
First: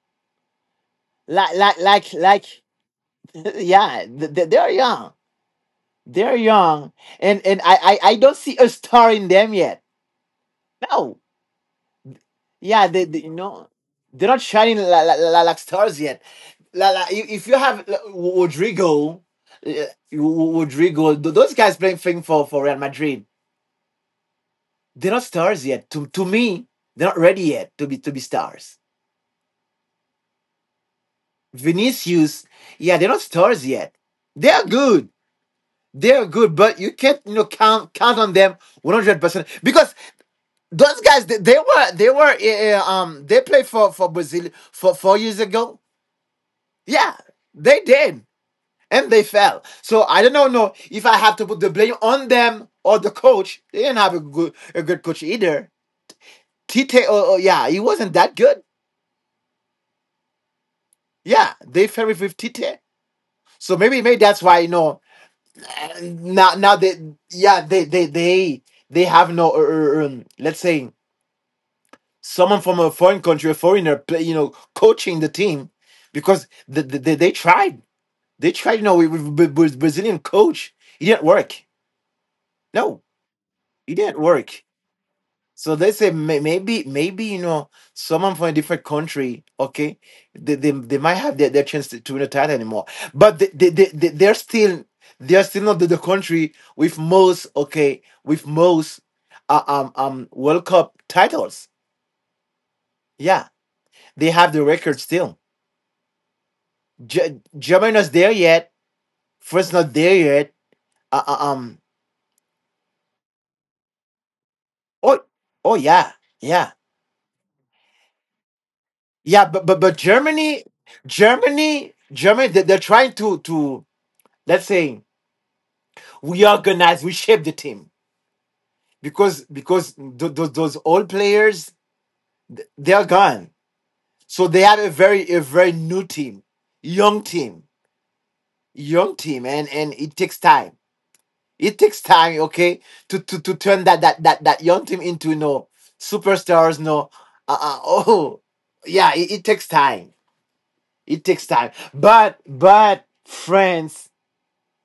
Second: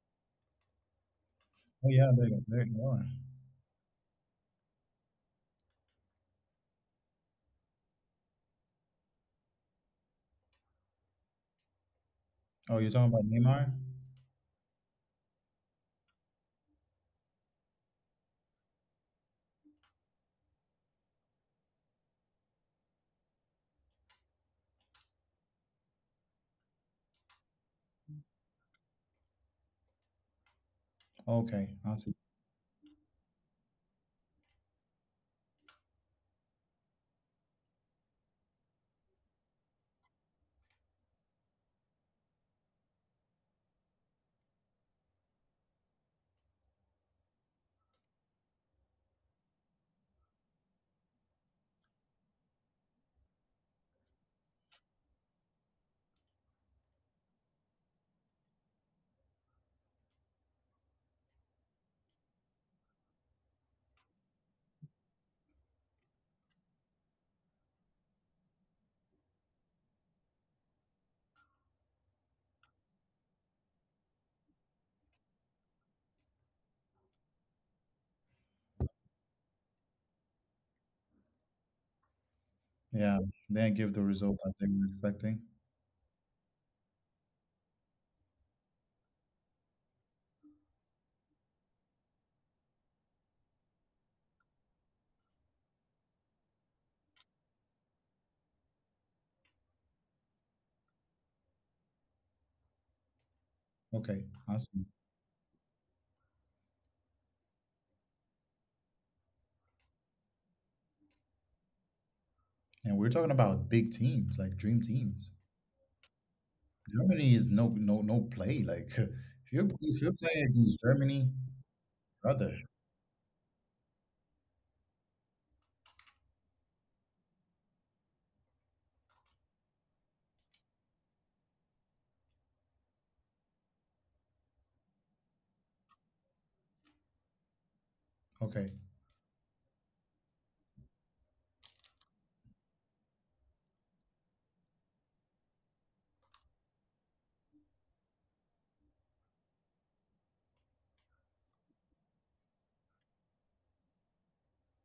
Oh yeah, Like, they are. yeah, they're young. They're young, and I don't see a star in them yet. No, Oh, yeah, you're talking they about you know Neymar? they're not shining like stars yet. If you have like, Rodrigo, uh, Rodrigo, those guys playing for Real Madrid. They're not stars yet. To me, they're not ready yet to be stars. Okay, I see. Vinicius, yeah, they're not stars yet. They are good. They are good, but you can't you know count on them 100% because those guys they were they played for Brazil for 4 years ago. Yeah, they did and they fell. So I don't know no if I have to put the blame on them or the coach. They didn't have a good coach either. Tite, oh, oh yeah, he wasn't that good. Yeah, they ferry with Tite. So maybe maybe that's why you know now now they yeah they have no let's say someone from a foreign country, a foreigner play, you know coaching the team because they tried, they tried you know with Brazilian coach it didn't work no Yeah, they give it the didn't result that work. they were expecting. So they say maybe maybe you know someone from a different country, okay, they might have their chance to win a title anymore, but they're still not the country with most, okay, with most World Cup titles. Yeah, Okay, they have the awesome. record still. Germany not there yet. France not there yet. Uh, uh, um And we're talking about big teams, like dream oh, teams. oh yeah, yeah, Germany is no no no play. Like yeah, but if you're playing Germany, against Germany, Germany brother. they, they're trying to let's say we organize, we shape the team because those old players they are gone. So they have a very new team, young team, Okay. young team, and it takes time. It takes time, okay, to turn that young team into superstars. No, oh yeah, it takes time. It takes time, but France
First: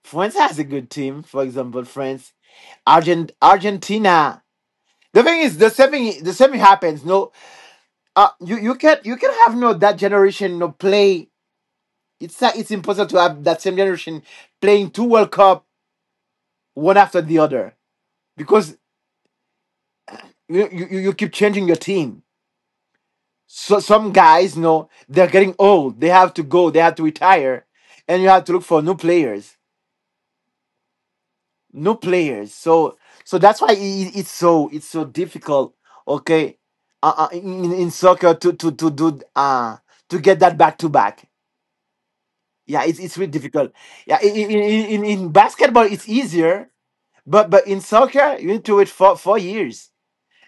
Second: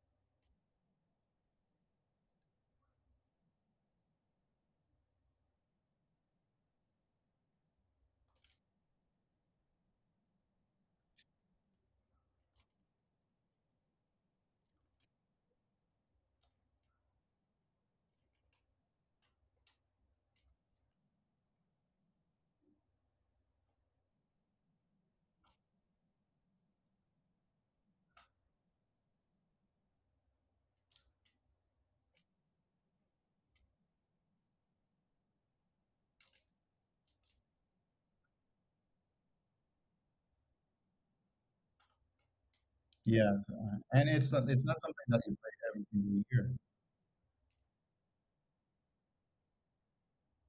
France has a good team. For example, France, Argentina. The thing is, the semi happens. No, you can you can have no that generation no play. It's not, it's impossible to have that same generation playing two World Cup one after the other because you keep changing your team. So some guys, no, they're getting old. They have to go. They have to retire, and you have to look for new players, new players. So that's why I it's so difficult. Okay, in soccer to do to get that back to back. Yeah, it's really Yeah. difficult. And Yeah, in in, it's not in, in something that you in play every basketball it's single year. easier, but in soccer you need to wait for 4 years,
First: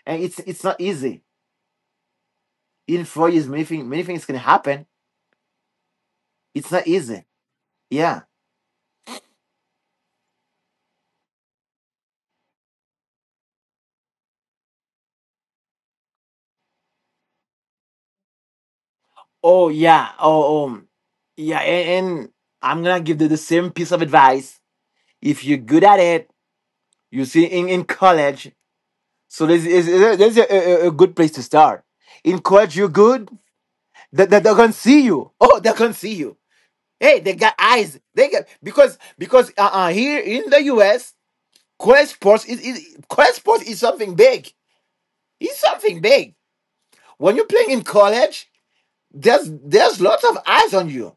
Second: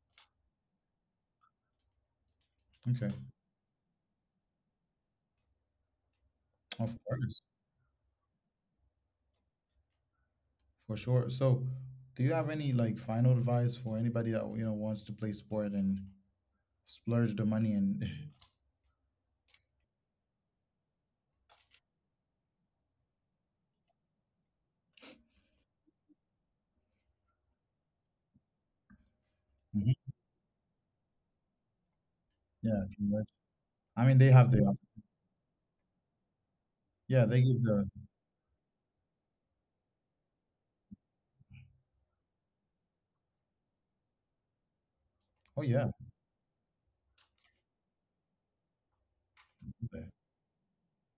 and it's not easy. In Okay. 4 years, many things can happen. It's not Of easy. course. Yeah. For sure. So do you have any like final advice for anybody that you know wants to play sport and splurge the money and Oh yeah. Oh yeah. And I'm gonna give the same piece of advice. If you're good at it, you see in college. So this is Mhm. there's a good place to start. In college, Yeah, you're convert- good. I mean That they have they're gonna the see you. Oh, they're gonna see you. Hey, yeah, they they got give the eyes. They got because here in the US, is Quest Sports is something big. It's oh yeah. something big. When you're playing in college, there's Okay. lots of eyes on you.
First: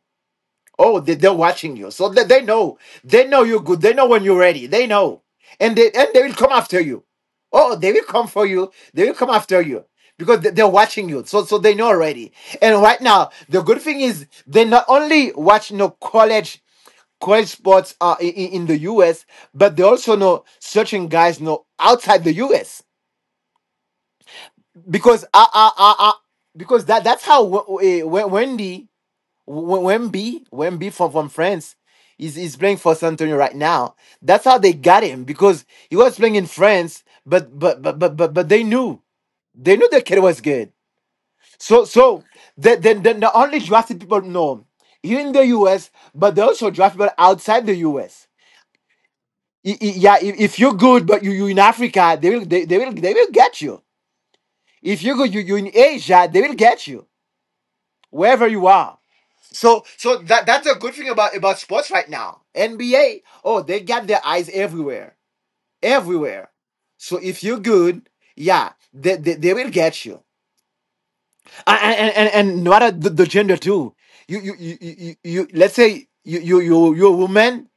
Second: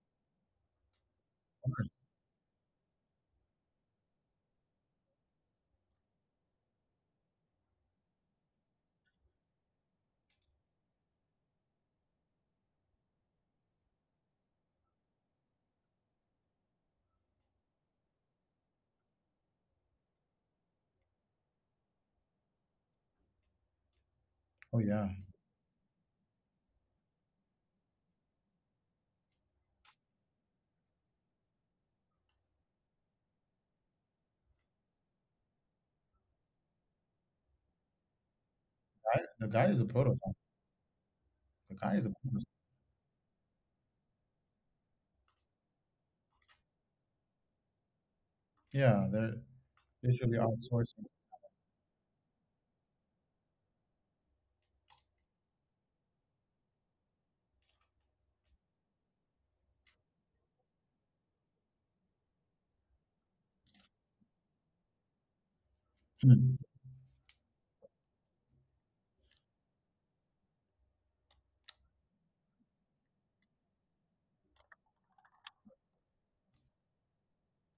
Oh, they're watching you, so they know you're good. They know when you're ready. They know, and they will come after you. Oh, they will come for you. They will come after you because they're watching you. So they know already. And right now, the good thing is they not only watch no college great sports are in the US, but they also know certain guys know outside the US Oh yeah, because I because that that's how W- W- Wendy Wemby from France is playing for San Antonio right now. That's how they got him because he was playing in France, but but the guy they is a knew the kid prototype. was good. The So guy is a so prototype. then the, the only drafted people know here in the US, but they also draft people outside the US. Yeah, they're Yeah, literally if you're outsourcing. good, but you in Africa, they will get you. If you're good, you in Asia, they will get you wherever you are. So that's a good thing about sports right now. NBA, oh, they got their eyes everywhere, everywhere. Hmm. So if you're good, yeah, they will get you. And and no matter the gender too. You let's say you're a woman.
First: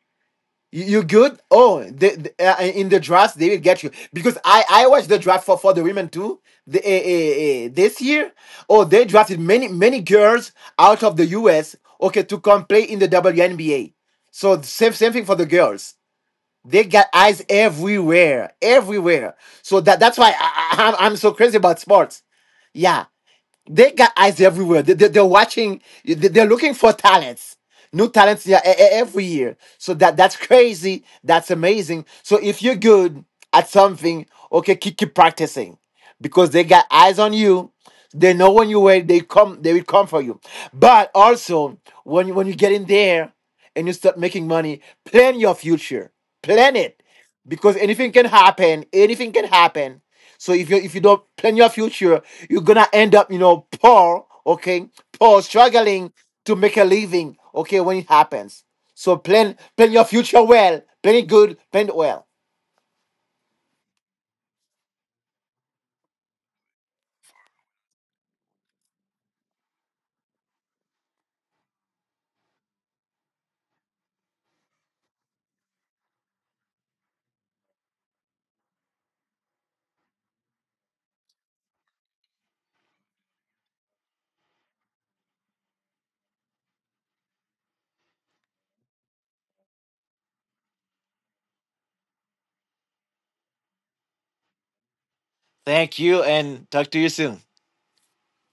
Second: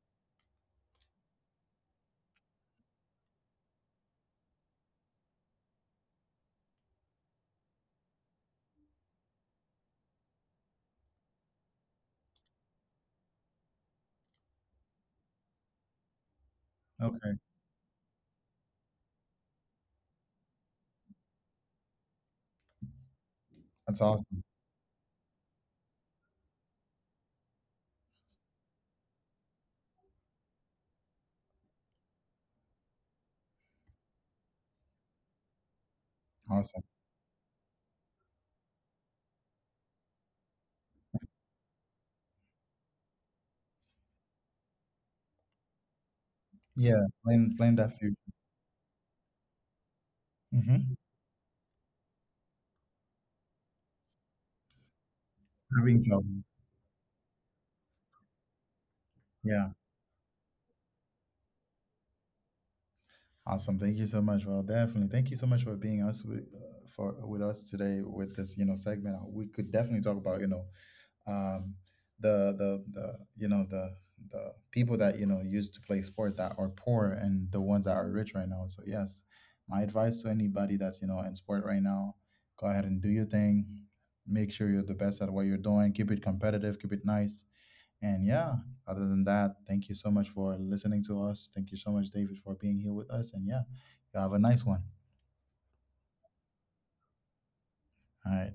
You good? Oh, in the draft they will get you because I watched the draft for the women too. The, eh, eh, eh, this year, oh, they drafted many girls out of the U.S. Okay, to come play in the WNBA. So same thing for the girls. They got Okay, eyes everywhere, everywhere. So that's why I'm so crazy about sports. Yeah, they that's got eyes awesome. everywhere. Are watching. They're looking for talents, new talents, yeah, every year. So that's crazy. That's amazing. So if you're good at something, okay, keep practicing, because they Awesome. got eyes on you. They know when you wait. They come. They will come for you. But also when you get in there and you start making money, plan your future. Plan it, Yeah, plan plan because that anything can future. happen. Anything can happen, so if Hmm. you don't plan your future, you're gonna end up, you know, poor, okay, poor, Having struggling job. to make a living, okay, when it happens. So Yeah, plan your future well, plan it good, plan it well. awesome. Thank you so much. Well, definitely. Thank you so much for being us with for with us today with this you know segment. We could definitely talk about you know um, the you know the people that you know used to play sport that are poor and the ones that are rich right now. So yes, my advice to anybody that's you know in sport right now, go ahead and do your thing. Make sure you're the best at what you're doing. Keep it competitive. Keep it nice. And yeah, other than that, thank you so much for listening to us. Thank you so much, David, for being here with us. And yeah, you have a nice one. Thank you, and talk to you soon. All right.